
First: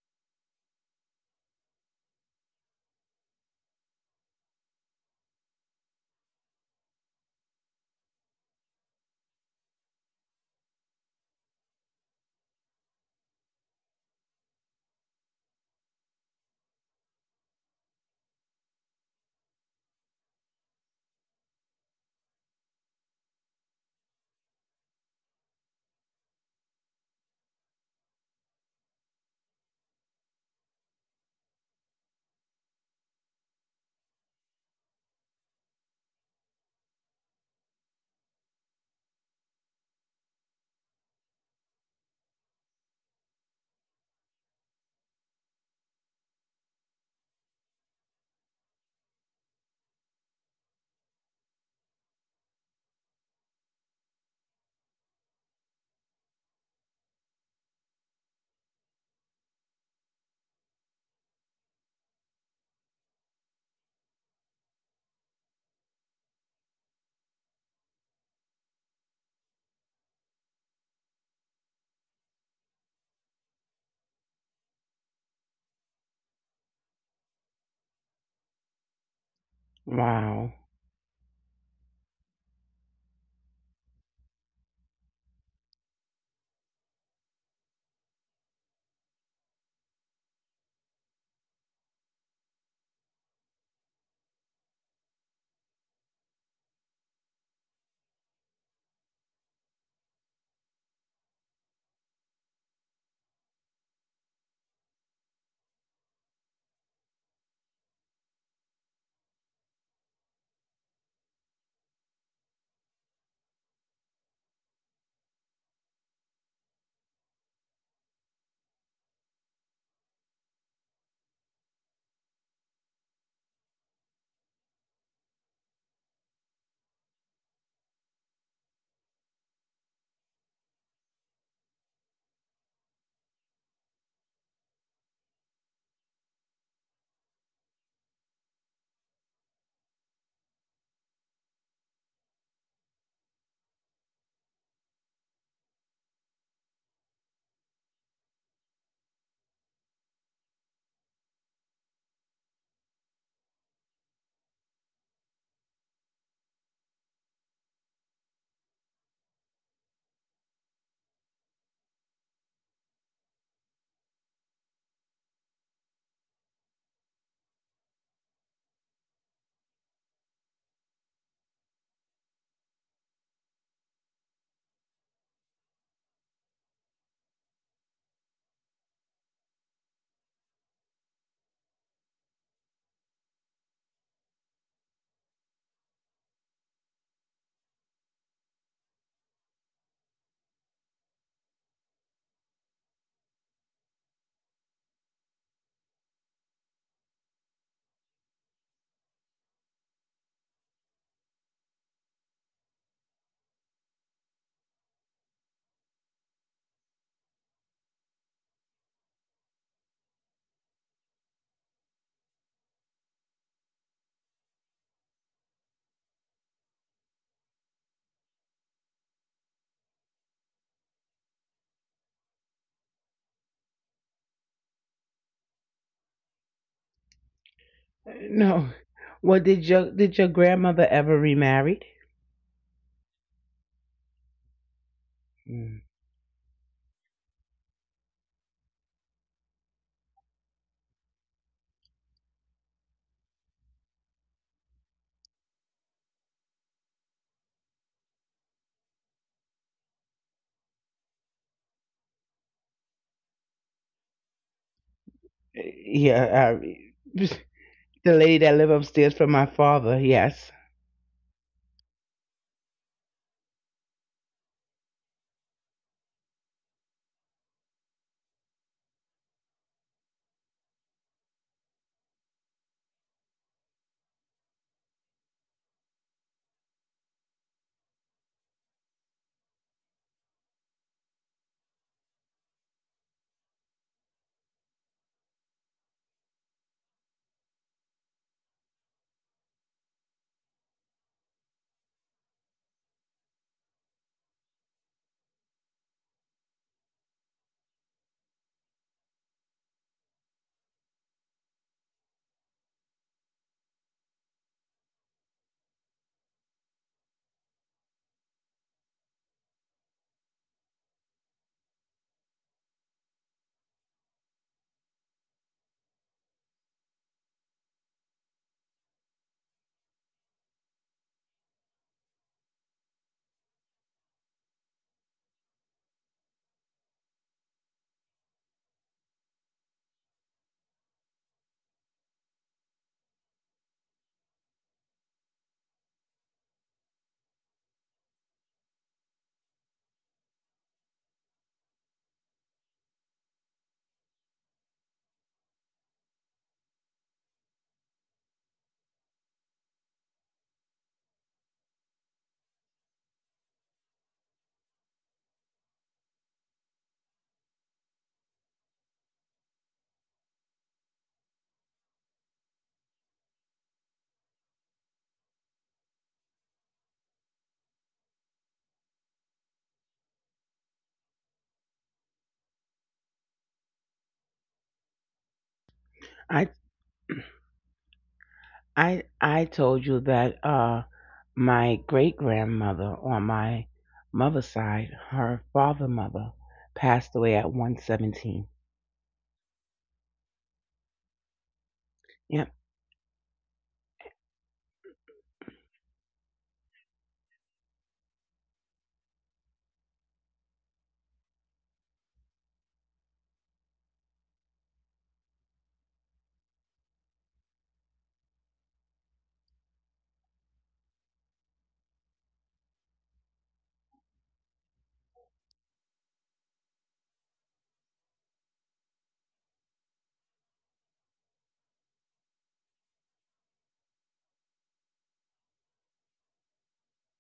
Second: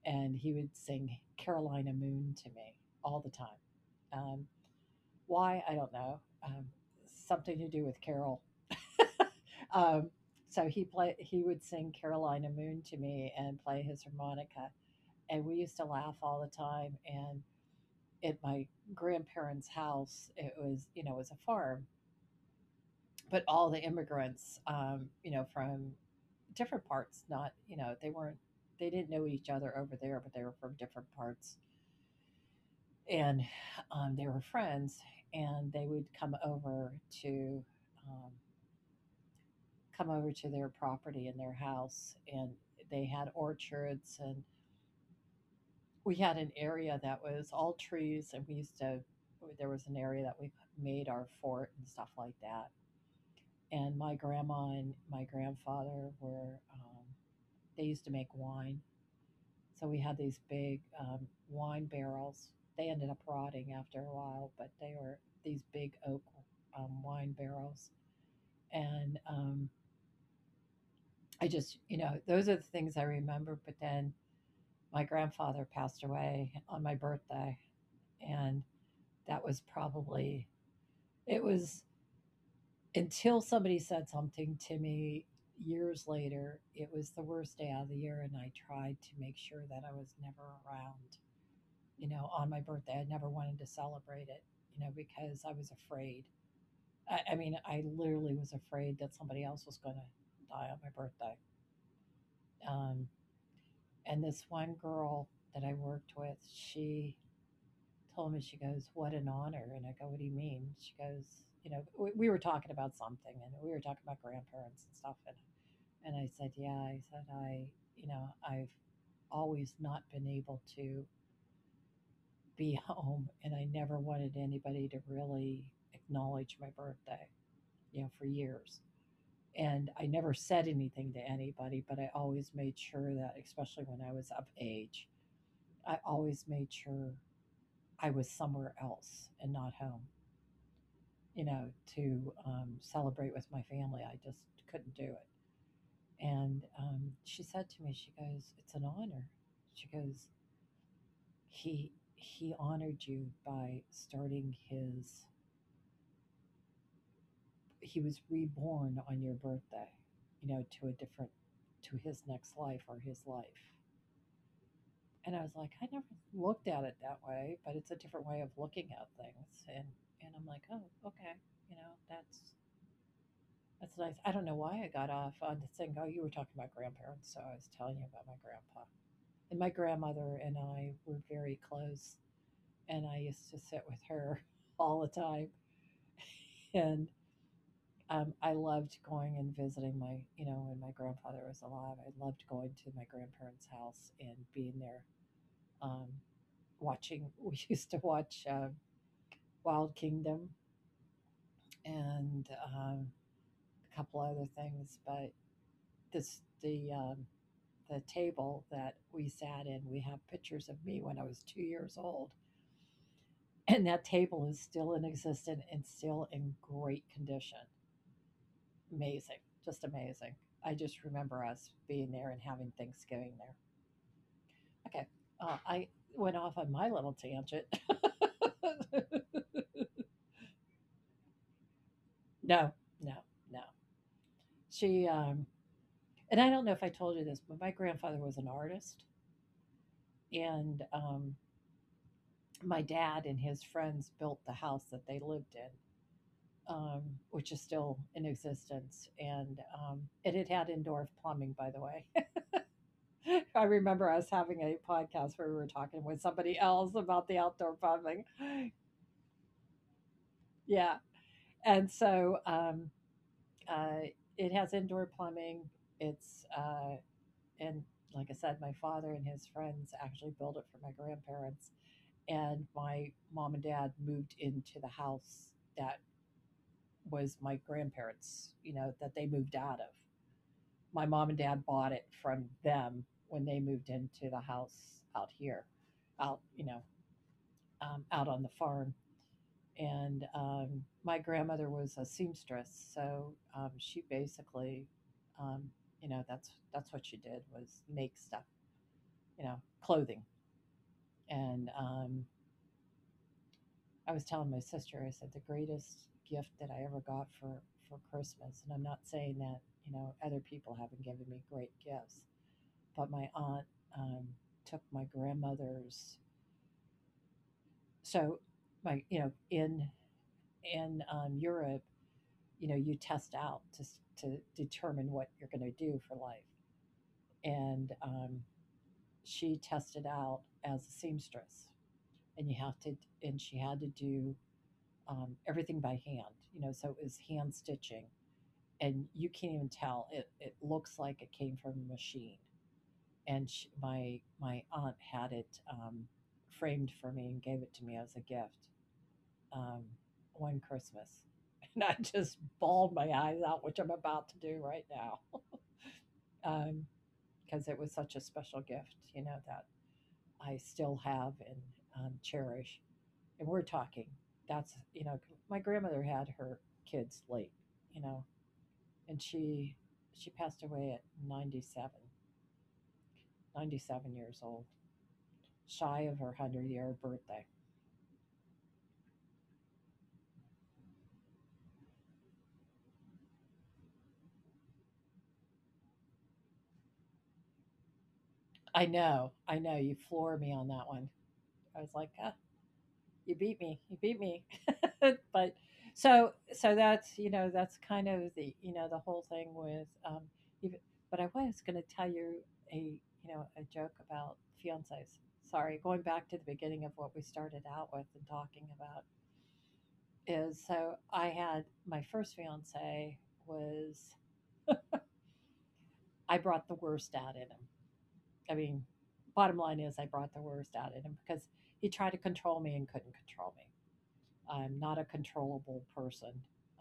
S2: And he would sing Carolina Moon to me all the time. Um, why? I don't know. Um, Something to do with Carol. Um, so he would sing Carolina Moon to me and play his harmonica. And we used to laugh all the time. And at my grandparents' house. It was, it was a farm, but all the immigrants, from different parts, not, they weren't, they didn't know each other over there, but they were from different parts. And they were friends, and they would to, um, come over to their property and their house, and they had orchards, and we had an area that was all trees, and we used to, there was an area that we made our fort and stuff like that. And my grandma and my grandfather were, they used to make wine, so we had these big, wine barrels. They ended up rotting after a while, but they were these big oak, wine barrels. And I just, those are the things I remember. But then my grandfather passed away on my birthday, and that was probably
S1: Wow.
S2: it was until somebody said something to me years later, it was the worst day of the year, and I tried to make sure that I was never around. You know, on my birthday, I never wanted to celebrate it. You know, because I was afraid. I mean, I literally was afraid that somebody else was going to die on my birthday. Um, and this one girl that I worked with, she told me, she goes, "What an honor!" And I go, "What do you mean?" She goes, "You know, we were talking about something, and we were talking about grandparents and stuff, and I said, yeah, I said, I, I've always not been able to be home, and I never wanted anybody to really acknowledge my birthday, you know, for years. And I never said anything to anybody, but I always made sure that, especially when I was of age, I always made sure I was somewhere else and not home, you know, to celebrate with my family. I just couldn't do it. And she said to me, she goes, it's an honor. She goes, he honored you by starting his he was reborn on your birthday, you know, to a different to his next life or his life. And I was like, I never looked at it that way, but it's a different way of looking at things. And I'm like, oh, okay, you know, that's nice. I don't know why I got off on saying, oh, you were talking about grandparents, so I was telling you about my grandpa. And my grandmother and I were very close, and I used to sit with her all the time. And I loved going and visiting my, when my grandfather was alive, I loved going to my grandparents' house and being there, um, watching. We used to watch Wild Kingdom and um, a couple other things, but this the table that we sat in. We have pictures of me when I was 2 years old, and that table is still in existence and still in great condition. Amazing, just amazing. I just remember us being there and having Thanksgiving there. Okay, I went off on my little tangent.
S1: No. Well, did your grandmother ever remarried?
S2: No, no, no. She
S1: Mm.
S2: and I don't know if I told you this, but my grandfather was an artist, and my dad and his friends built the house that they lived in. Um, which is still in existence, and it had had indoor plumbing, by the way. I remember us having a podcast where we were talking with
S1: Yeah,
S2: somebody else about the outdoor
S1: the
S2: plumbing.
S1: lady that lived upstairs from my father. Yes,
S2: Yeah. And so uh, it has indoor plumbing. It's, and like I said, my father and his friends actually built it for my grandparents. And my mom and dad moved into the house that was my grandparents, you know, that they moved out of. My mom and dad bought it from them when they moved into the house out here, out, you know, out on the farm. And my grandmother was a seamstress, so she basically, um, you know, that's what she did was make stuff, you know, clothing. And I was telling my sister, I said the greatest gift that I ever got for Christmas, and I'm not saying that you know other people haven't given me great gifts, but my aunt um, took my grandmother's. So my you know in Europe, you know, you test out to determine what you're going to do for life, and she tested out as a seamstress, and you have to and she had to do everything by hand, you know, so it was hand stitching, and you can't even tell it, it looks like it came from a machine. And she, my aunt had it framed for me and gave it to me as a gift, um, one Christmas, and I just bawled my eyes out, which I'm about to do right now. Um, because it was such a special gift, you know, that I still have and cherish. And we're talking, that's, you know, my grandmother had her kids late, you know, and she passed away at 97, 97 years old, shy of her
S1: I
S2: 100-year birthday.
S1: I told you that my great grandmother on my mother's side, her father mother, passed away at 117.
S2: I know, you floor me on that one. I was like, ah,
S1: Yeah.
S2: you beat me, you beat me. But so that's you know that's kind of the you know the whole thing with even, but I was going to tell you a you know a joke about fiancés, sorry, going back to the beginning of what we started out with and talking about is so I had my first fiance was I brought the worst out in him, I mean, bottom line is I brought the worst out in him because he tried to control me and couldn't control me. I'm not a controllable person.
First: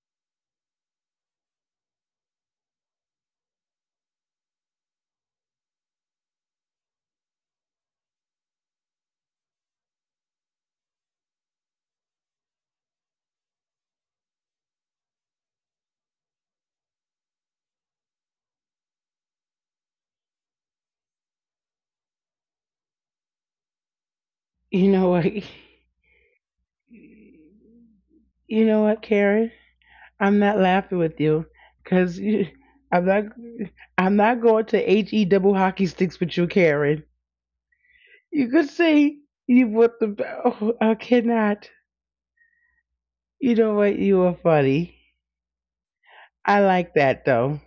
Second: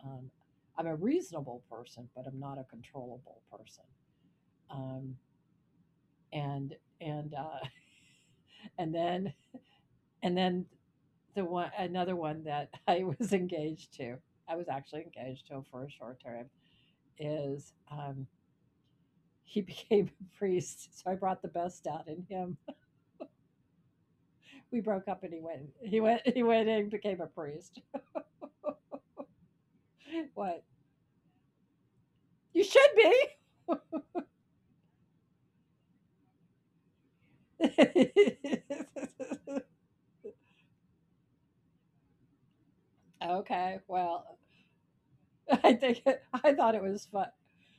S2: Um, I'm a reasonable person, but I'm not a controllable person. Um, and and and then and then the one another one that I was engaged to, I was actually engaged to for a short time, is he became a priest. So I brought the best out in him. We
S1: You know
S2: broke
S1: what?
S2: up, and he went and became a priest.
S1: You know what, Karen? I'm not
S2: What
S1: laughing with you because
S2: you should
S1: I'm not. I'm not going to H E double hockey sticks with you, Karen.
S2: be.
S1: You could say you put the. Oh, I cannot. You
S2: Okay,
S1: know what? You
S2: well,
S1: are funny.
S2: I think it, I
S1: I
S2: thought it
S1: like
S2: was fun.
S1: that though.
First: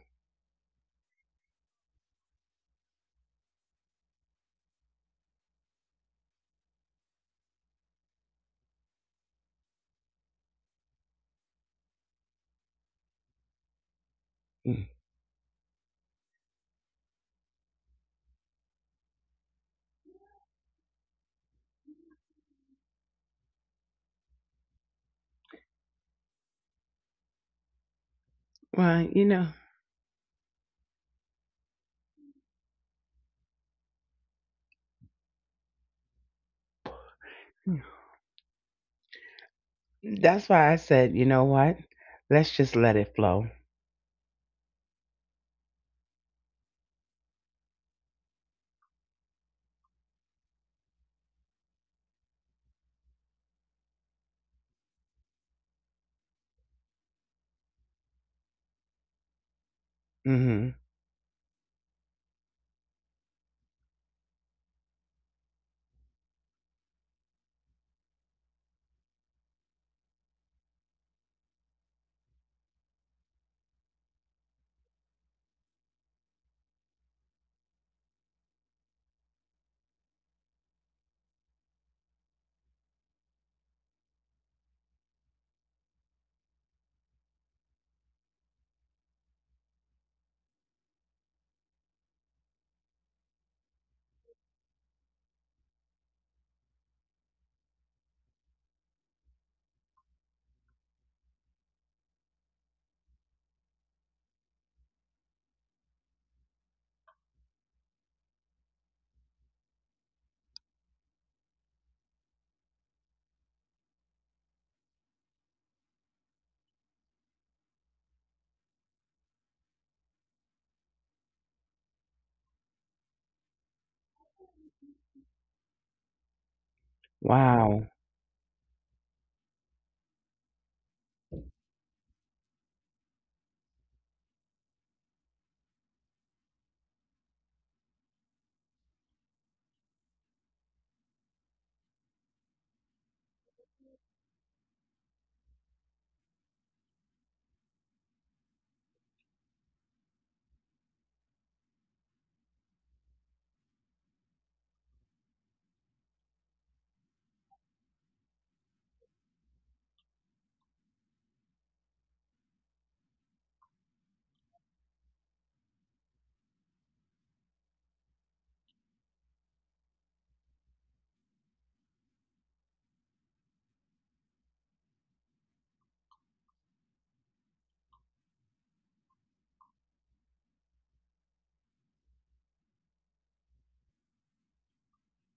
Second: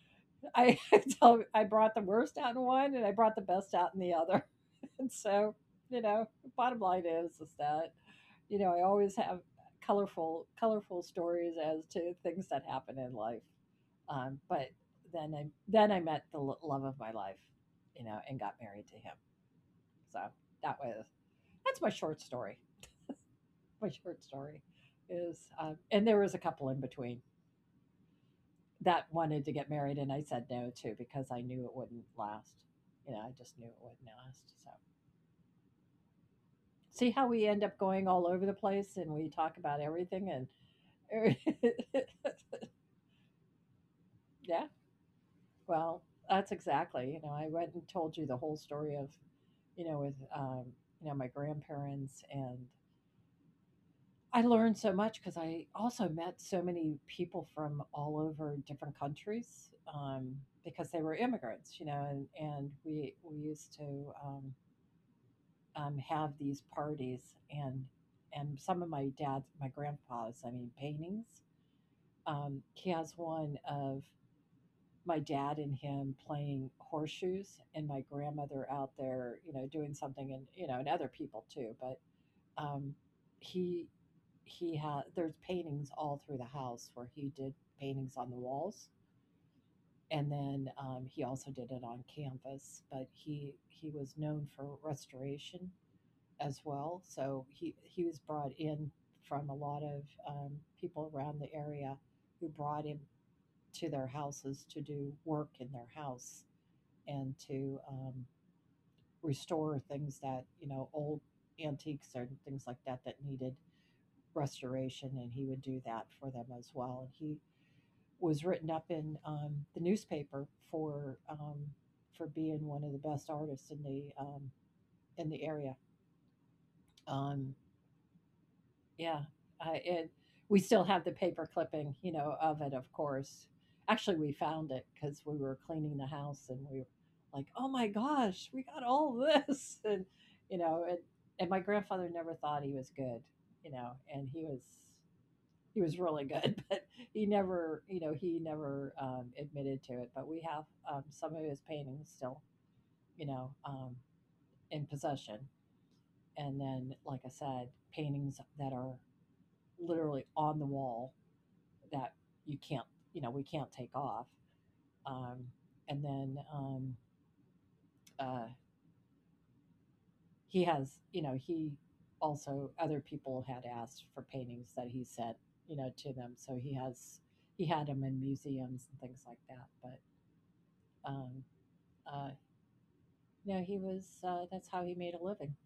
S2: I I tell I brought the worst out in one, and I brought the best out in the other. And so, you know, bottom line is that you know I always have colorful colorful stories as to things that happen in life. But
S1: Mm.
S2: then I met the love of my life, you know, and got married to him. So that was that's my short story. My short story is, and there was a couple in between, that
S1: Well, you
S2: wanted to
S1: know,
S2: get married and I said no to because I knew it wouldn't last. You know, I just knew it wouldn't last. So see how we end up going all over the place and we talk about everything
S1: that's why I said,
S2: and
S1: you know what? Let's just let it flow.
S2: yeah, well, that's exactly, you know, I went and told you the whole story of, you know, with you know, my grandparents. And I learned so much because I also met so many people from all over different countries, because
S1: Hmm.
S2: they were immigrants, you know, and we used to have these parties. And some of my dad's my grandpa's, I mean, paintings. He has one of my dad and him playing horseshoes and my grandmother out there, you know, doing something, and you know, and other people too. But um, he he had, there's paintings all through the house where he did paintings on the walls. And then he also did it on canvas, but he was known for restoration as well. So he was brought in from a lot of um, people around the area who brought him to their houses to do work in their house and to restore things that you know old antiques or things like that that needed restoration, and he would do that for them as well. And he was written up in the newspaper for for being one of the best artists in the in the area. Um,
S1: Wow.
S2: yeah, and we still have the paper clipping, you know, of it. Of course, actually, we found it because we were cleaning the house, and we were like, "Oh my gosh, we got all this!" And you know, and my grandfather never thought he was good, you know, and he was really good, but he never admitted to it. But we have some of his paintings still, you know, um, in possession. And then, like I said, paintings that are literally on the wall that you can't, you know, we can't take off. Um, and then, uh, he has, you know, he also, other people had asked for paintings that he sent, you know, to them. So he had them in museums and things like that. But um, Uh, you know, he was. That's how he made a living.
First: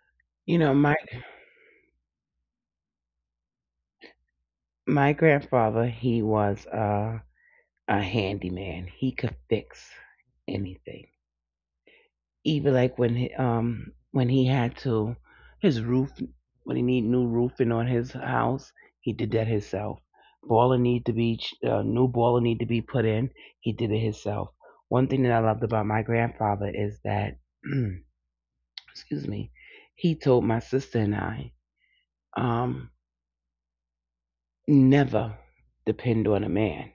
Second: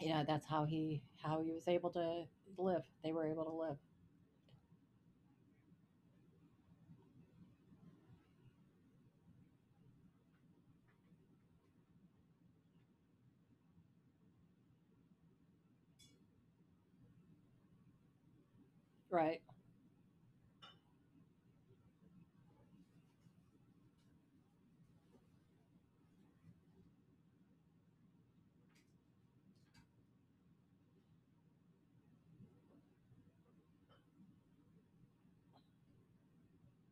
S2: You know, that's
S1: You
S2: how
S1: know, my
S2: he was able to live. They were able to live.
S1: my grandfather, he was a handyman. He could fix anything. Even like when he had to his roof when he need new roofing on his house, he did
S2: Right.
S1: that himself. Boiler need to be new boiler need to be put in. He did it himself. One thing that I loved about my grandfather is that excuse me, he told my sister and I um never depend on a man.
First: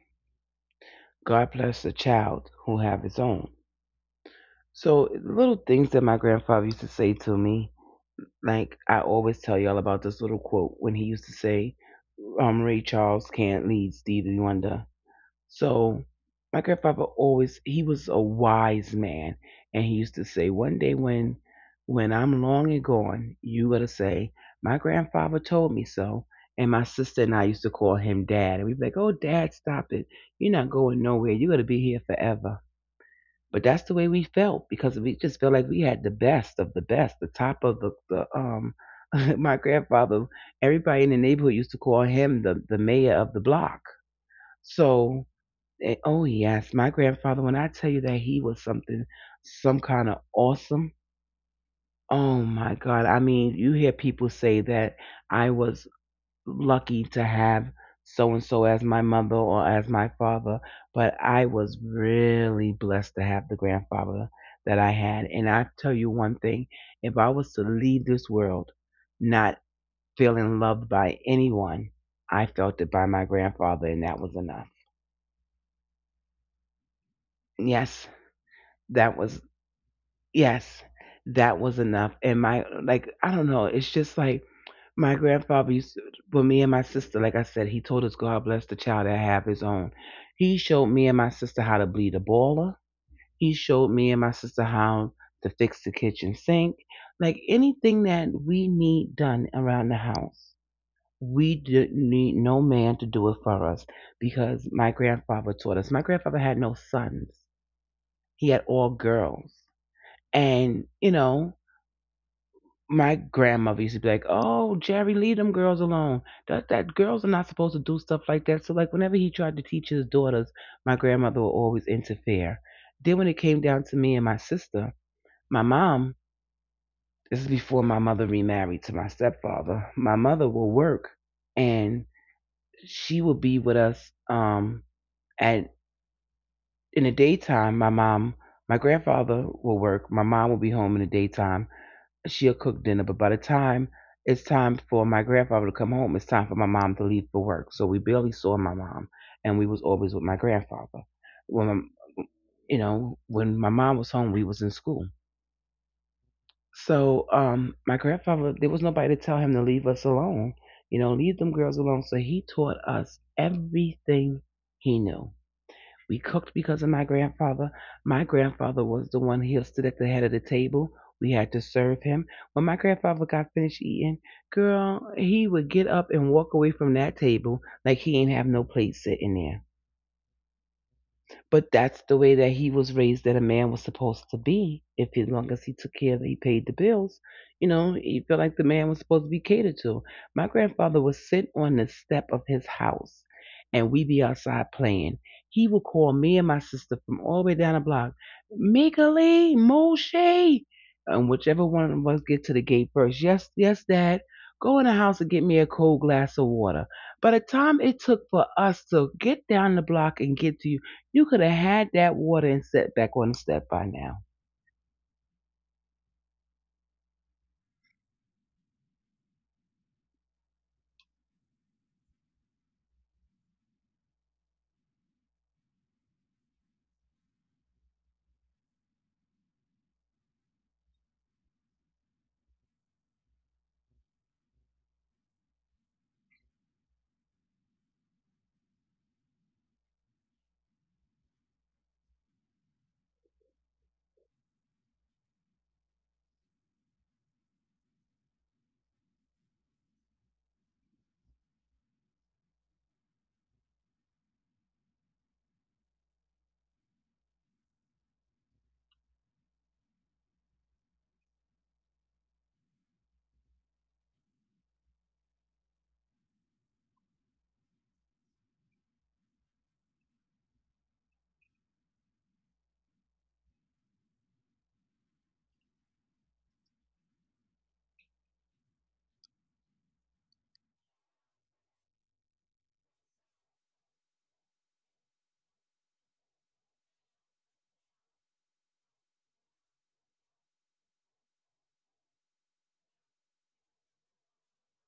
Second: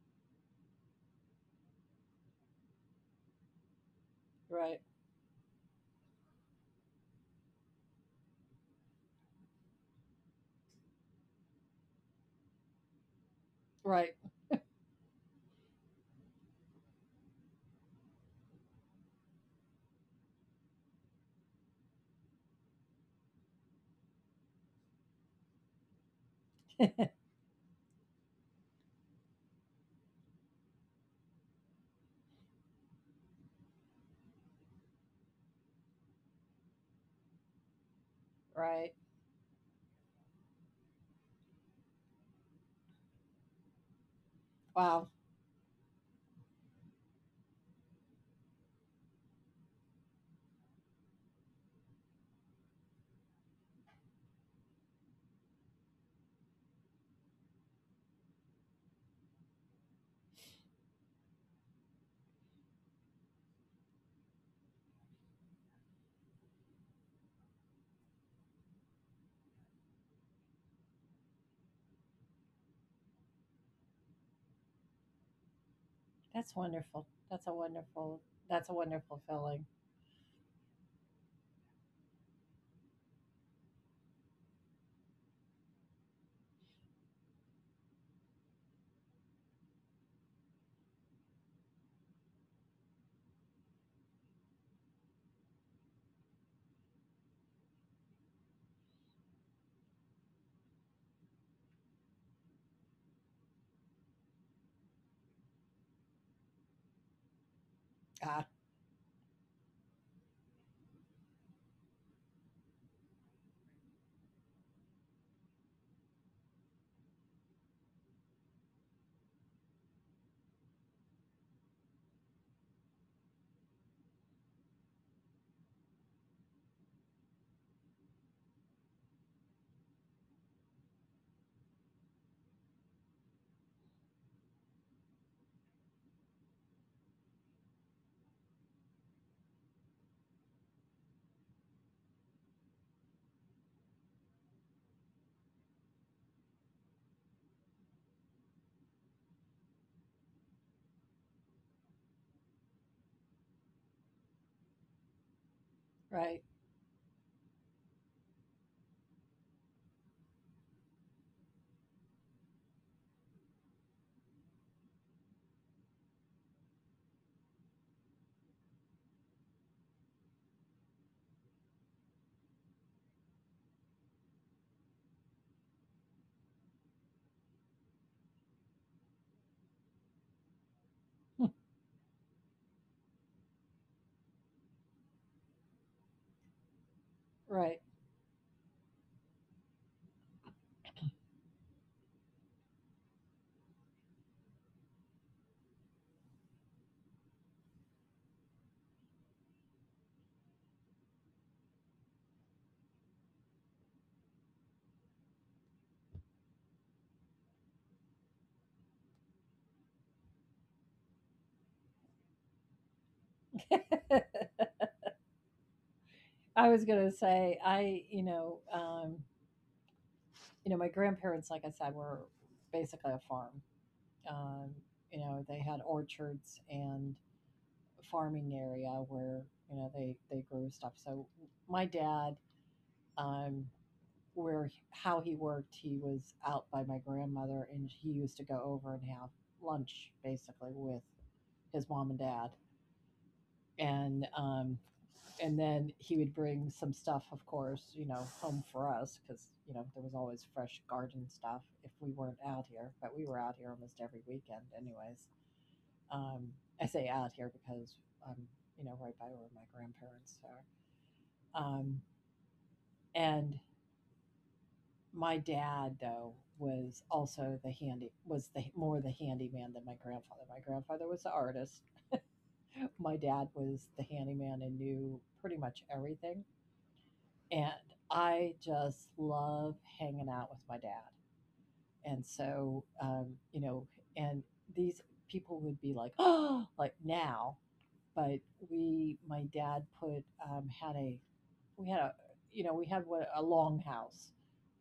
S1: God bless the child who have his own.
S2: Right.
S1: So little things that my grandfather used to say to me, like I always tell y'all about this little quote when he used to say, "Ray Charles can't lead
S2: Right.
S1: Stevie Wonder." So my grandfather always he was a wise man, and he used to say, "One day when I'm long and gone, you gotta say, my grandfather told me so." And my sister and I used to call him Dad, and we'd be like, "Oh, Dad, stop it! You're not going nowhere. You're gonna be here forever." But that's the way we felt because we just felt like we had the best of the best, the top of the.
S2: Right.
S1: My grandfather, everybody in the neighborhood used to call him the mayor of the block.
S2: Wow.
S1: So oh yes, my grandfather, when I tell you that he was something some kind of awesome, oh my God. I mean, you hear people say that I was lucky to have so and so as my mother or as my father, but I was really blessed to have the grandfather that I had. And I tell you one thing, if I was to leave this world not feeling loved by anyone, I felt it by my grandfather, and that was enough.
S2: That's wonderful. That's a
S1: Yes,
S2: wonderful. That's a
S1: that
S2: wonderful
S1: was.
S2: feeling.
S1: Yes, that was enough. And my, like, I don't know. It's just like my grandfather used to, well, me and my sister, like I said, he told us, God bless the child that have his own. He showed me and my sister how to bleed a boiler. He showed me and my sister how to fix the kitchen sink. Like anything that we need done around the house, we didn't need no man to do it for us because my grandfather taught us. My grandfather had no sons. He
S2: Ah.
S1: had all girls. And, you know, my grandmother used to be like, "Oh, Jerry, leave them girls alone. That girls are not supposed to do stuff like that." So like whenever he tried to teach his daughters, my grandmother would always interfere. Then when it came down to me and my sister, my mom, this is before my mother remarried to my stepfather. My mother will work, and she would be with us at in the daytime. My grandfather will work, my mom will be home in the daytime. She'll cook dinner, but by the time it's time for my grandfather to come home, it's time for my mom to leave for work. So we barely saw my mom, and we was always with my grandfather. When my, when my mom was home, we was in school.
S2: Right.
S1: So my grandfather, there was nobody to tell him to leave us alone. You know, leave them girls alone. So he taught us everything he knew. We cooked because of my grandfather. My grandfather was the one who stood at the head of the table. We had to serve him. When my grandfather got finished eating, girl, he would get up and walk away from that table like he ain't have no plate sitting there. But that's the way that he was raised, that a man was supposed to be. If, as long as he took care of, he paid the bills, you
S2: Right.
S1: know, he felt like the man was supposed to be catered to. My grandfather would sit on the step of his house and we be outside playing. He would call me and my sister from all the way down the block, Mikalee, Moshe, and whichever one of us get to the gate first. Yes, yes, Dad. Go in the house and get me a cold glass of water. By the time it took for us to get down the block and get to you, you could have had that water and sat back on the step by now.
S2: I was gonna say I, you know, my grandparents, like I said, were basically a farm. Um, you know, they had orchards and farming area where they grew stuff. So my dad um, where how he worked, he was out by my grandmother, and he used to go over and have lunch basically with his mom and dad, and um, and then he would bring some stuff, of course, you know, home for us because there was always fresh garden stuff if we weren't out here, but we were out here almost every weekend, anyways. Um, I say out here because I'm right by where my grandparents are, um, and my dad, though, was also the handy was the more the handyman than my grandfather. My grandfather was the artist. My dad was the handyman and knew pretty much everything. And I just love hanging out with my dad. And so, you know, and these people would be like, oh, like now. But we, my dad put had a we had a we had a long house.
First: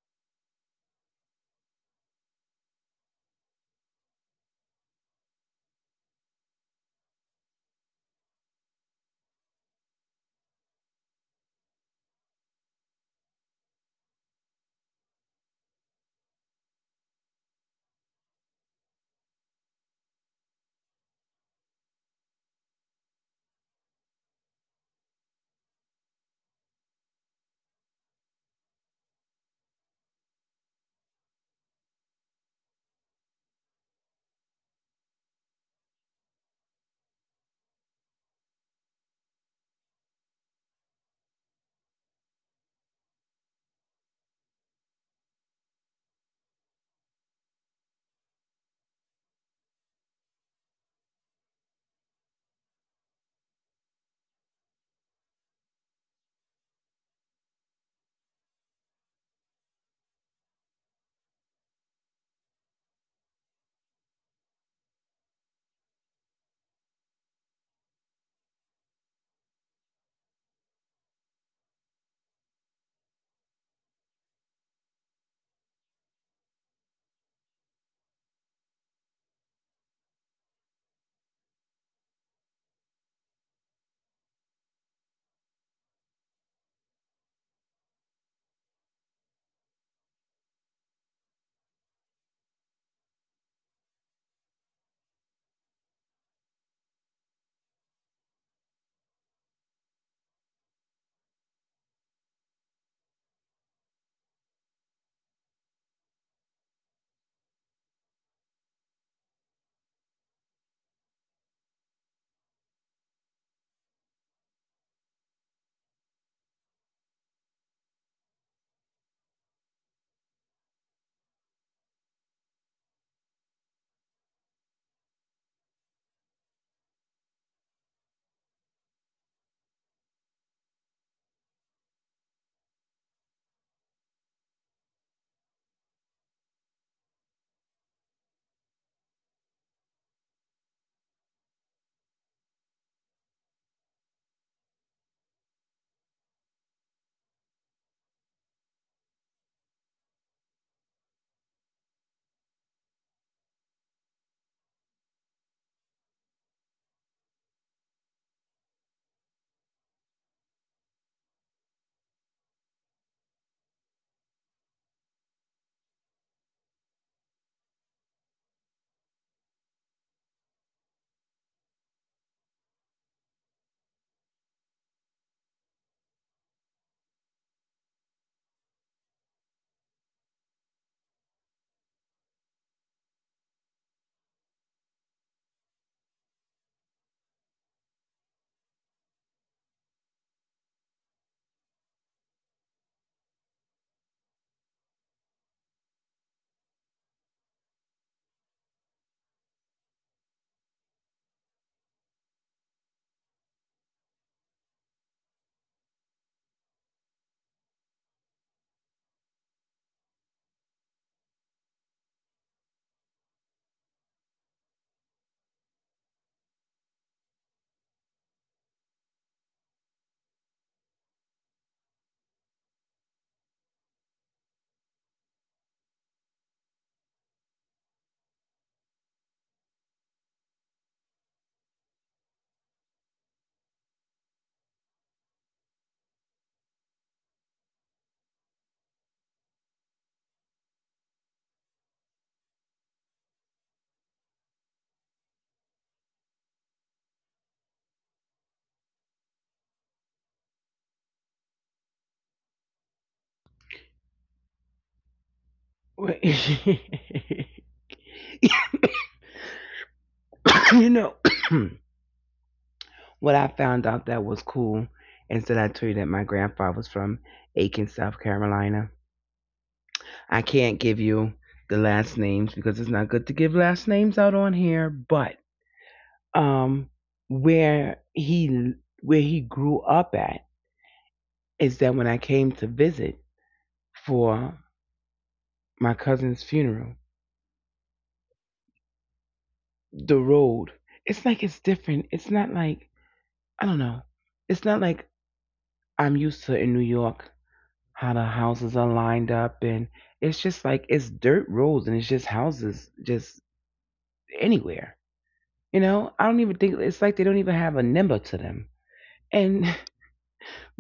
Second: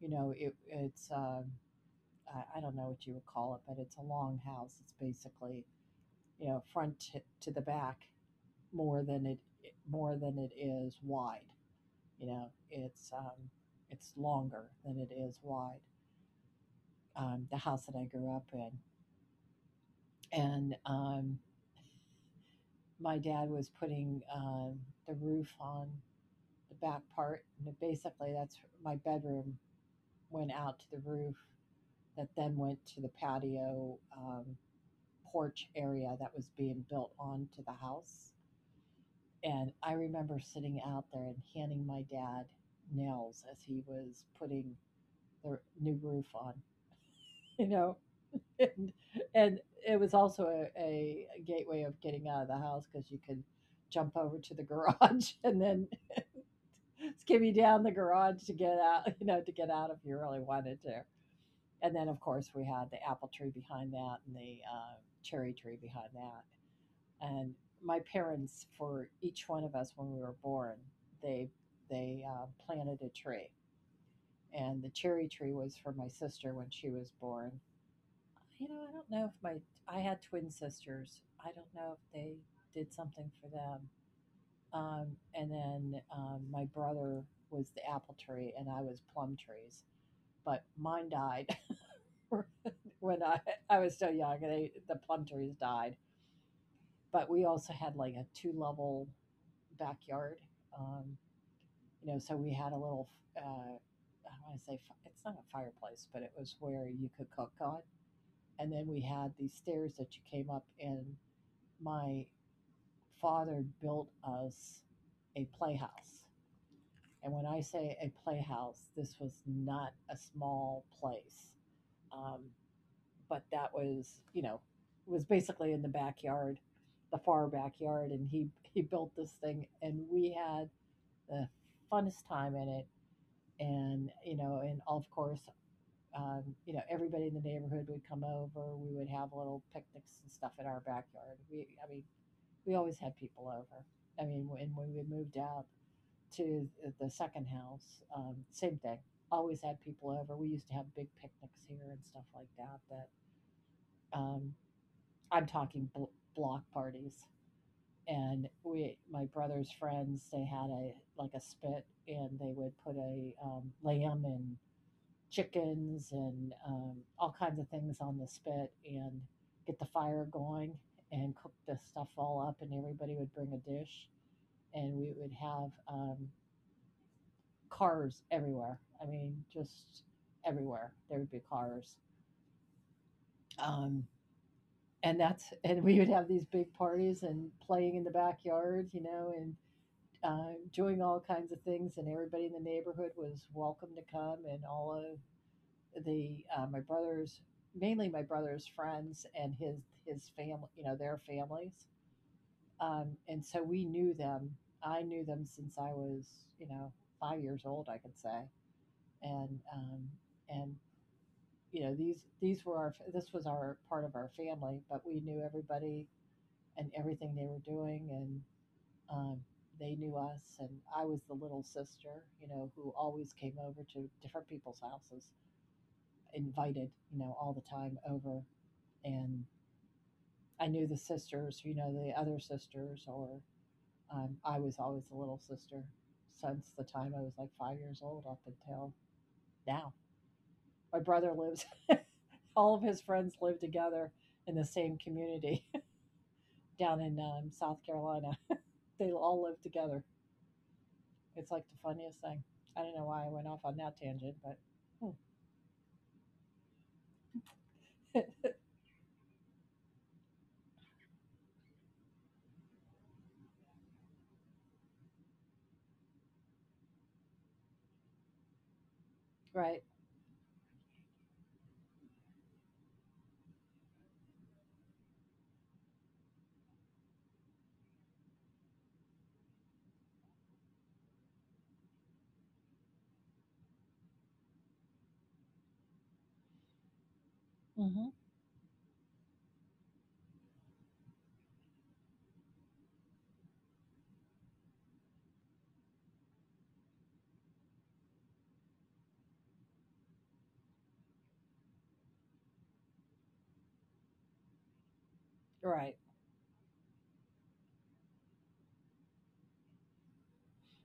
S2: You know, I don't know what you would call it, but it's a long house. It's basically, you know, front to the back, more than it more than it is wide. You know, it's longer than it is wide. The house that I grew up in, and my dad was putting the roof on the back part, and it basically that's my bedroom went out to the roof that then went to the patio porch area that was being built onto the house. And I remember sitting out there and handing my dad nails as he was putting the new roof on, you know. And, and it was also a gateway of getting out of the house because you could jump over to the garage and then skimmy down the garage to get out, if you really wanted to. And then, of course, we had the apple tree behind that and the cherry tree behind that. And my parents, for each one of us when we were born, they they planted a tree, and the cherry tree was for my sister when she was born. I don't know, if my I had twin sisters, I don't know if they did something for them. Um, and then um, my brother was the apple tree and I was plum trees, but mine died. When I was still young, and the plum trees died. But we also had like a two level backyard. um, so we had a little, uh, I don't want to say, it's not a fireplace, but it was where you could cook on. And then we had these stairs that you came up, and my father built us a playhouse. And when I say a playhouse, this was not a small place. Um, but that was, basically in the backyard, the far backyard, and he built this thing, and we had the funnest time in it. And of course, everybody in the neighborhood would come over. We would have little picnics and stuff in our backyard. We I mean We always had people over. I mean, when, we moved out to the second house, same thing, always had people over. We used to have big picnics here and stuff like that um, I'm talking block parties. And we my brother's friends, they had a like a spit, and they would put a lamb and chickens and all kinds of things on the spit, and get the fire going, and cook the stuff all up, and everybody would bring a dish. And we would have cars everywhere. I mean, just everywhere there would be cars. Um, and that's and we would have these big parties and playing in the backyard, you know, and doing all kinds of things, and everybody in the neighborhood was welcome to come. And all of the my brother's mainly my brother's friends and his family, you know, their families. And so we knew them. I knew them since I was, you know, 5 years old, I could say. And um, and these were our this was our part of our family, but we knew everybody and everything they were doing, and um, they knew us. And I was the little sister, you know, who always came over to different people's houses, invited, you know, all the time over, and I knew the sisters, you know, the other sisters, or I was always a little sister since the time I was like 5 years old up until now. My brother lives, all of his friends live together in the same community down in South Carolina. They all live together. It's like the funniest thing. I don't know why I went off on that tangent, but hmm.
S1: You know, what I found out that was cool is that I told you that my grandpa was from Aiken, South Carolina.
S2: Right.
S1: I can't give you the last names because it's not good to give last names out on here, but um where he grew up at is that when I came to visit for my cousin's funeral,
S2: Mm-hmm.
S1: the road, it's like it's different. It's not like, I don't know. It's not like I'm used to in New York, how the houses are lined up, and it's just like, it's dirt roads and it's just houses just anywhere. You
S2: Right.
S1: know, I don't even think it's like, they don't even have a number to them. And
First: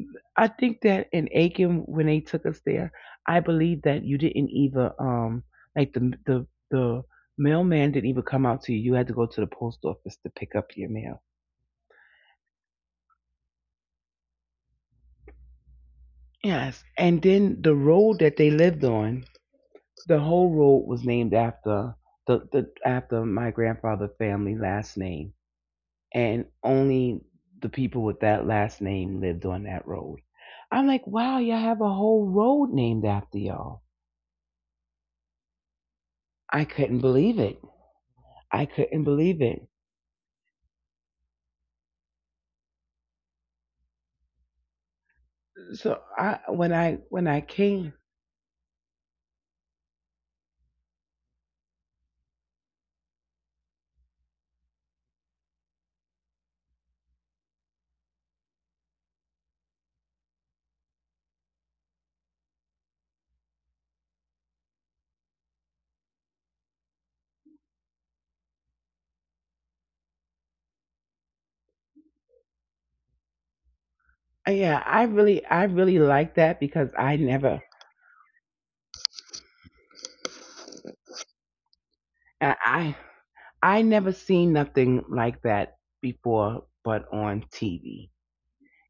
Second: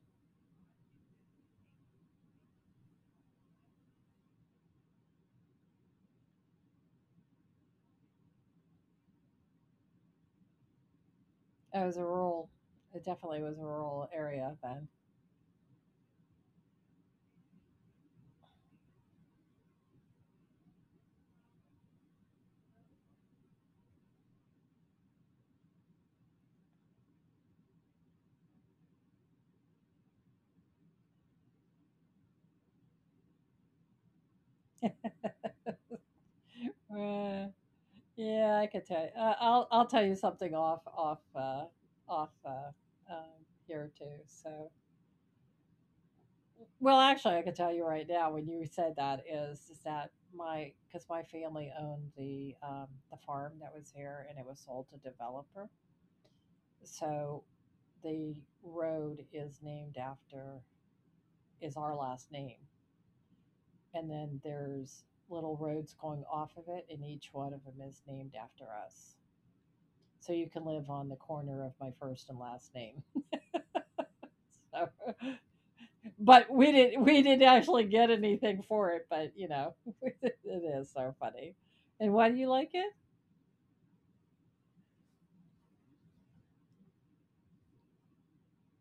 S1: I think that in Aiken, when they took us there, I believe that you didn't even like, the mailman didn't even come out to you. You had to go to the post office to pick up your mail.
S2: It was a rural, it definitely was a rural area then.
S1: Yes. And then the road that they lived on. The whole road was named after the after my grandfather's family last name, and only the people with that last name lived on that road. I'm like, wow, y'all have a whole road named after y'all. I couldn't believe
S2: Eh.
S1: it.
S2: Yeah,
S1: I
S2: I could
S1: couldn't
S2: tell.
S1: believe it.
S2: I'll tell you something off off off um, here too. So,
S1: So I when I
S2: well,
S1: when
S2: actually,
S1: I
S2: I could tell you
S1: came,
S2: right now when you said that is that my, because my family owned the farm that was here and it was sold to developer. So, the road is named after, is our last name, and then there's little roads going off of it, and each one of them is named after us. So you can live on the corner of my first and last name.
S1: yeah, I
S2: So,
S1: really liked
S2: but
S1: that,
S2: we
S1: because
S2: didn't we didn't actually get anything for it, but you know, it is so funny. And why do you like
S1: I
S2: it?
S1: I never seen nothing like that before, but on TV.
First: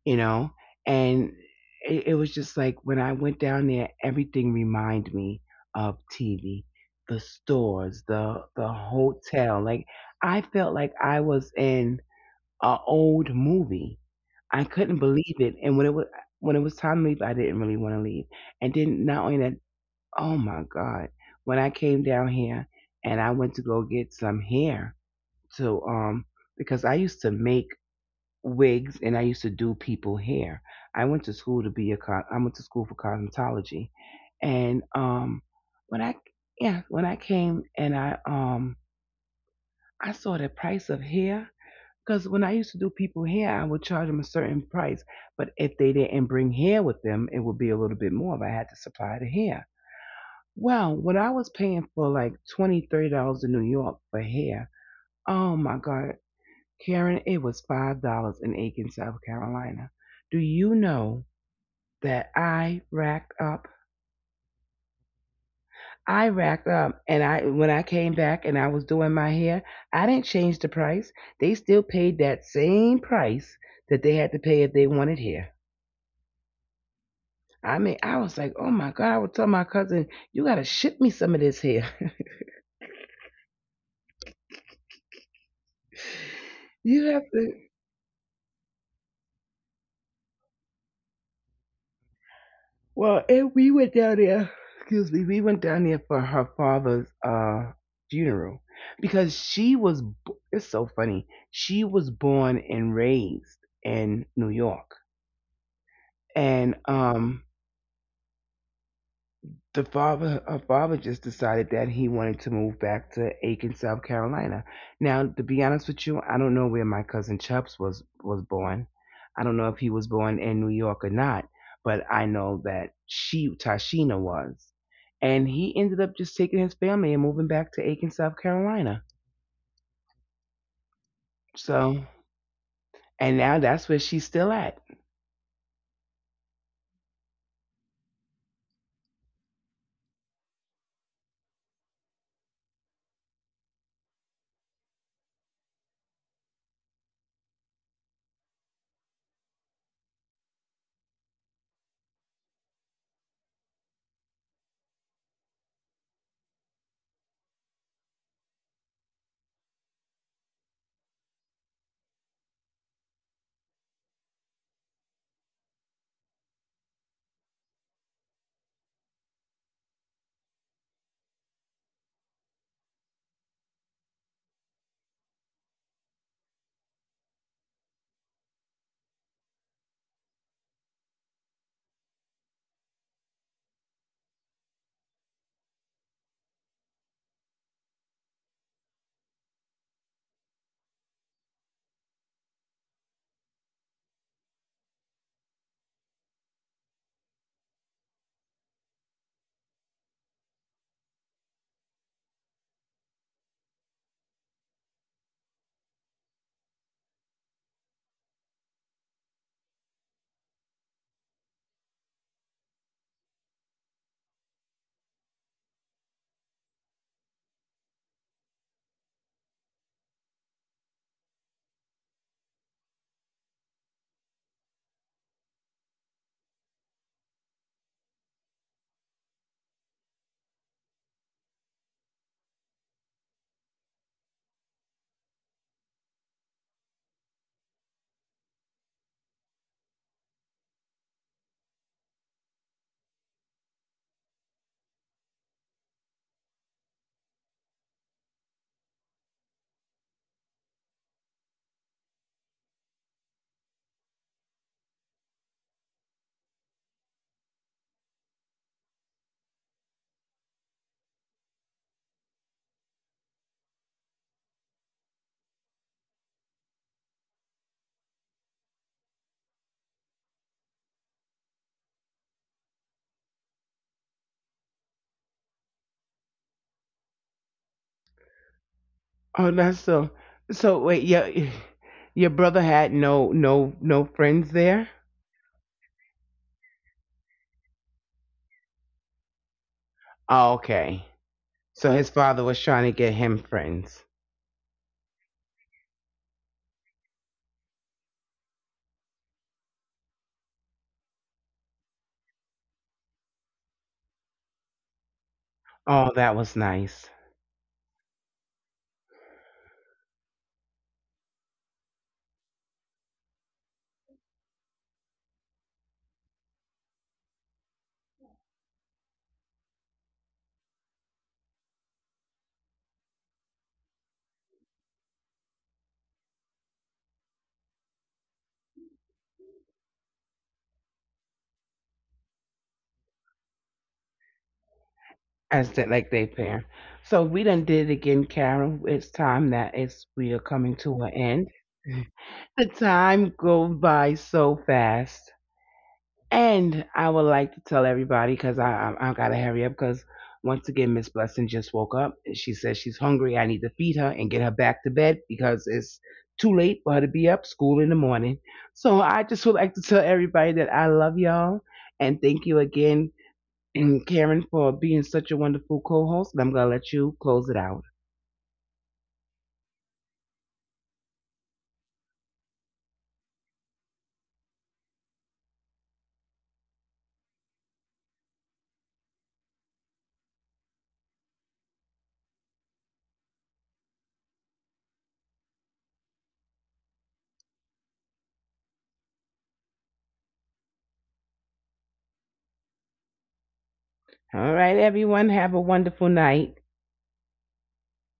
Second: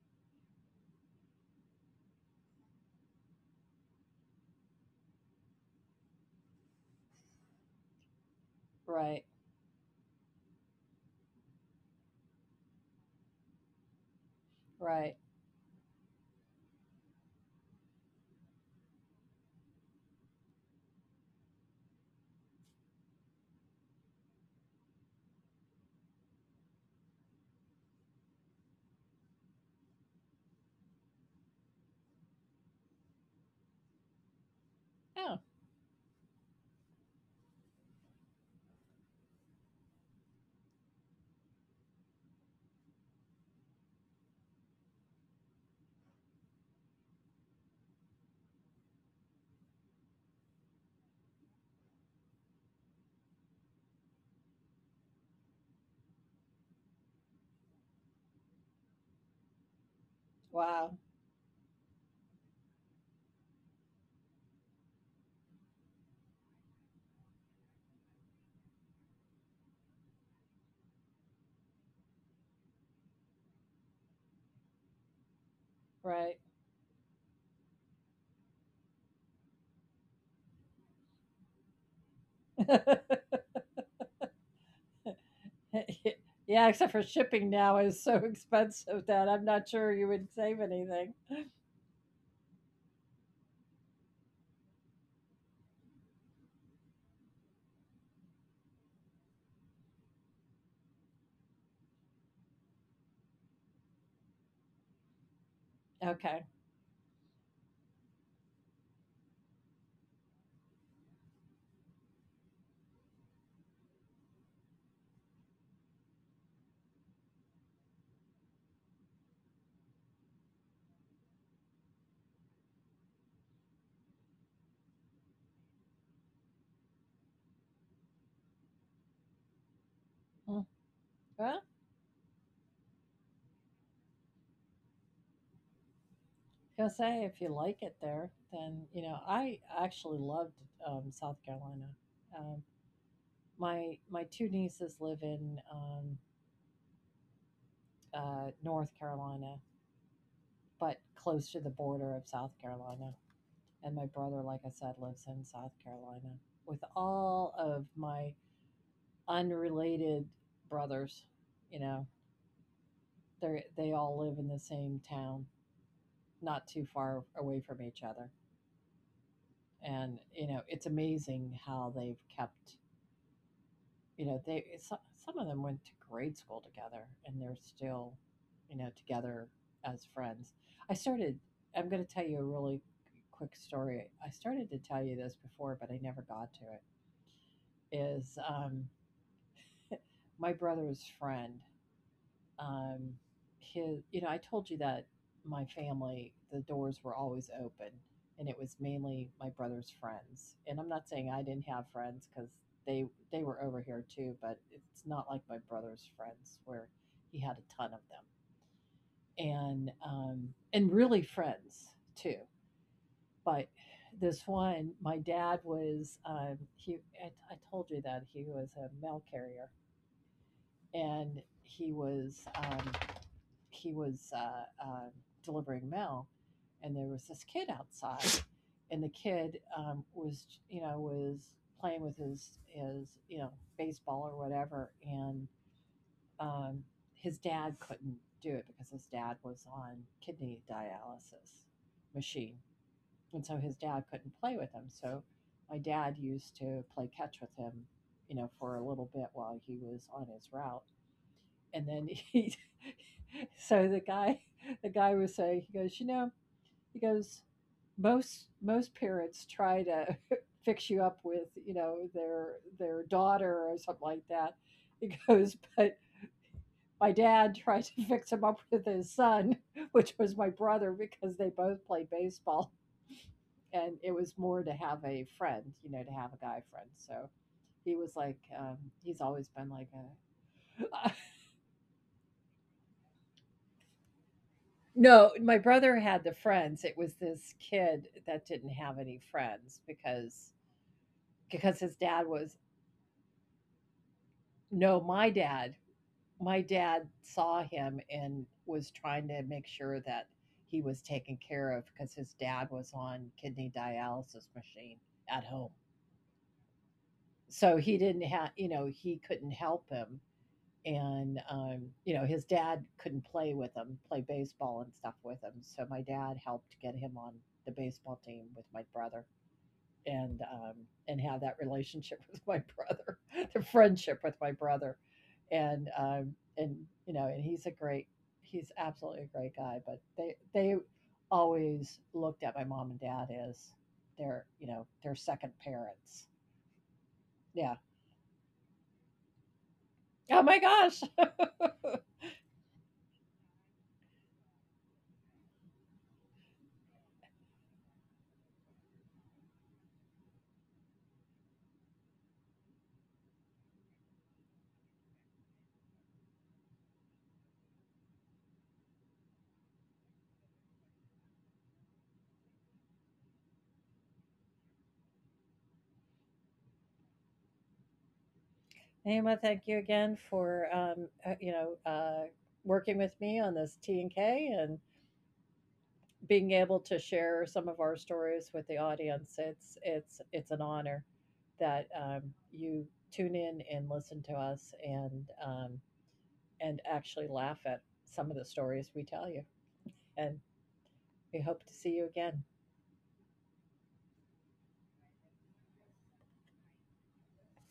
S1: You know, and it was just like, when I went down there, everything reminded me of TV, the stores, the
S2: Right,
S1: hotel. Like, I felt like I was in a old movie. I couldn't
S2: right.
S1: believe it, and when it was time to leave, I didn't really want to leave. And then, not only that, oh my God, when I came down here and I went to go get some hair to because I used to make wigs and I used to do people hair. I went to school for cosmetology, and
S2: Oh,
S1: when I came and I saw the price of hair, because when I used to do people hair I would charge them a certain price, but if they didn't bring hair with them it would be a little bit more if I had to supply the hair. Well, when I was paying for like $20-30 in New York for hair, oh my God, Karen, it was $5 in Aiken, South Carolina. Do you
S2: wow,
S1: know that I racked up? I racked up, and I when I came back and I was doing my hair, I didn't change the price. They still paid that same price that they had to pay if they wanted hair.
S2: right.
S1: I mean, I was like, oh my God! I would tell my cousin, you gotta ship me some of this hair.
S2: Yeah,
S1: You
S2: except for
S1: have to.
S2: shipping now is so expensive that I'm not sure you would save anything.
S1: Well, and we went down there. Excuse me, we went down there for her father's funeral because she was. It's so funny. She was born and raised in New York,
S2: Okay.
S1: and her father just decided that he wanted to move back to Aiken, South Carolina. Now, to be honest with you, I don't know where my cousin Chubbs was born. I don't know if he was born in New York or not, but I know that she, Tashina, was. And he ended up just taking his family and moving back to Aiken, South Carolina.
S2: Hmm. Well,
S1: So, and now that's where she's still at.
S2: I'll say if you like it there, then you know I actually loved South Carolina. Um, my two nieces live in North Carolina, but close to the border of South Carolina, and my brother, like I said, lives in South Carolina. With all of my unrelated brothers, you know, they all live in the same town, not too far away from each other, and you know, it's amazing how they've kept, some of them went to grade school together and they're still together as friends. i started I'm going to tell you a really quick story. I started to tell you this before, but I never got to it, is, my brother's friend, um, his, you know, I told you that my family, the doors were always open, and it was mainly my brother's friends. And I'm not saying I didn't have friends because they they were over here too, but it's not like my brother's friends where he had a ton of them, and really friends too. But this one, my dad was he. I told you that he was a mail carrier, and he was delivering mail, and there was this kid outside, and the kid was playing with his baseball or whatever, and um, his dad couldn't do it because his dad was on kidney dialysis machine, and so his dad couldn't play with him. So my dad used to play catch with him, you know, for a little bit while he was on his route, and then he so the guy was saying, he goes, he goes, most parents try to fix you up with, you know, their daughter or something like that. He goes, but my dad tried to fix him up with his son which was my brother because they both played baseball. And it was more to have a friend, you know, to have a guy friend. So he was like, he's always
S1: Oh,
S2: been like
S1: that's so. So
S2: a.
S1: wait, your brother had no friends there.
S2: No, my brother had the friends. It was this kid that didn't have any friends because
S1: Oh, okay.
S2: because his
S1: So his
S2: dad was.
S1: father was trying to get him friends.
S2: No, my dad. My dad saw him and was trying to make sure that he was taken care of because his dad was on kidney dialysis machine at home.
S1: Oh, that was nice.
S2: So he couldn't help him, and his dad couldn't play with him, play baseball and stuff with him. So my dad helped get him on the baseball team with my brother, and um, and have that relationship with my brother, the friendship with my brother. And um, and you know, and he's absolutely a great guy. But they always looked at my mom and dad as their you know their
S1: As
S2: second
S1: that like they
S2: parents.
S1: pair. So we done did it
S2: Yeah.
S1: again, Carol. It's time that, it's, we are
S2: Oh
S1: coming
S2: my
S1: to an
S2: gosh.
S1: end. The time go by so fast. And I would like to tell everybody, because I gotta hurry up, because once again Miss Blessing just woke up and she says she's hungry. I need to feed her and get her back to bed because it's too late for her to be up school in the morning. So I just would like to tell everybody that I love y'all, and thank you again, Karen, for being such a wonderful co-host. And I'm gonna let you close it out.
S2: Naima, thank you again for working with me on this T and K and being able to share some of our stories with the audience. It's an honor that you tune in and listen to us, and actually laugh at some of the stories we tell you. And we hope to see you again.
S1: All right, everyone, have a wonderful night.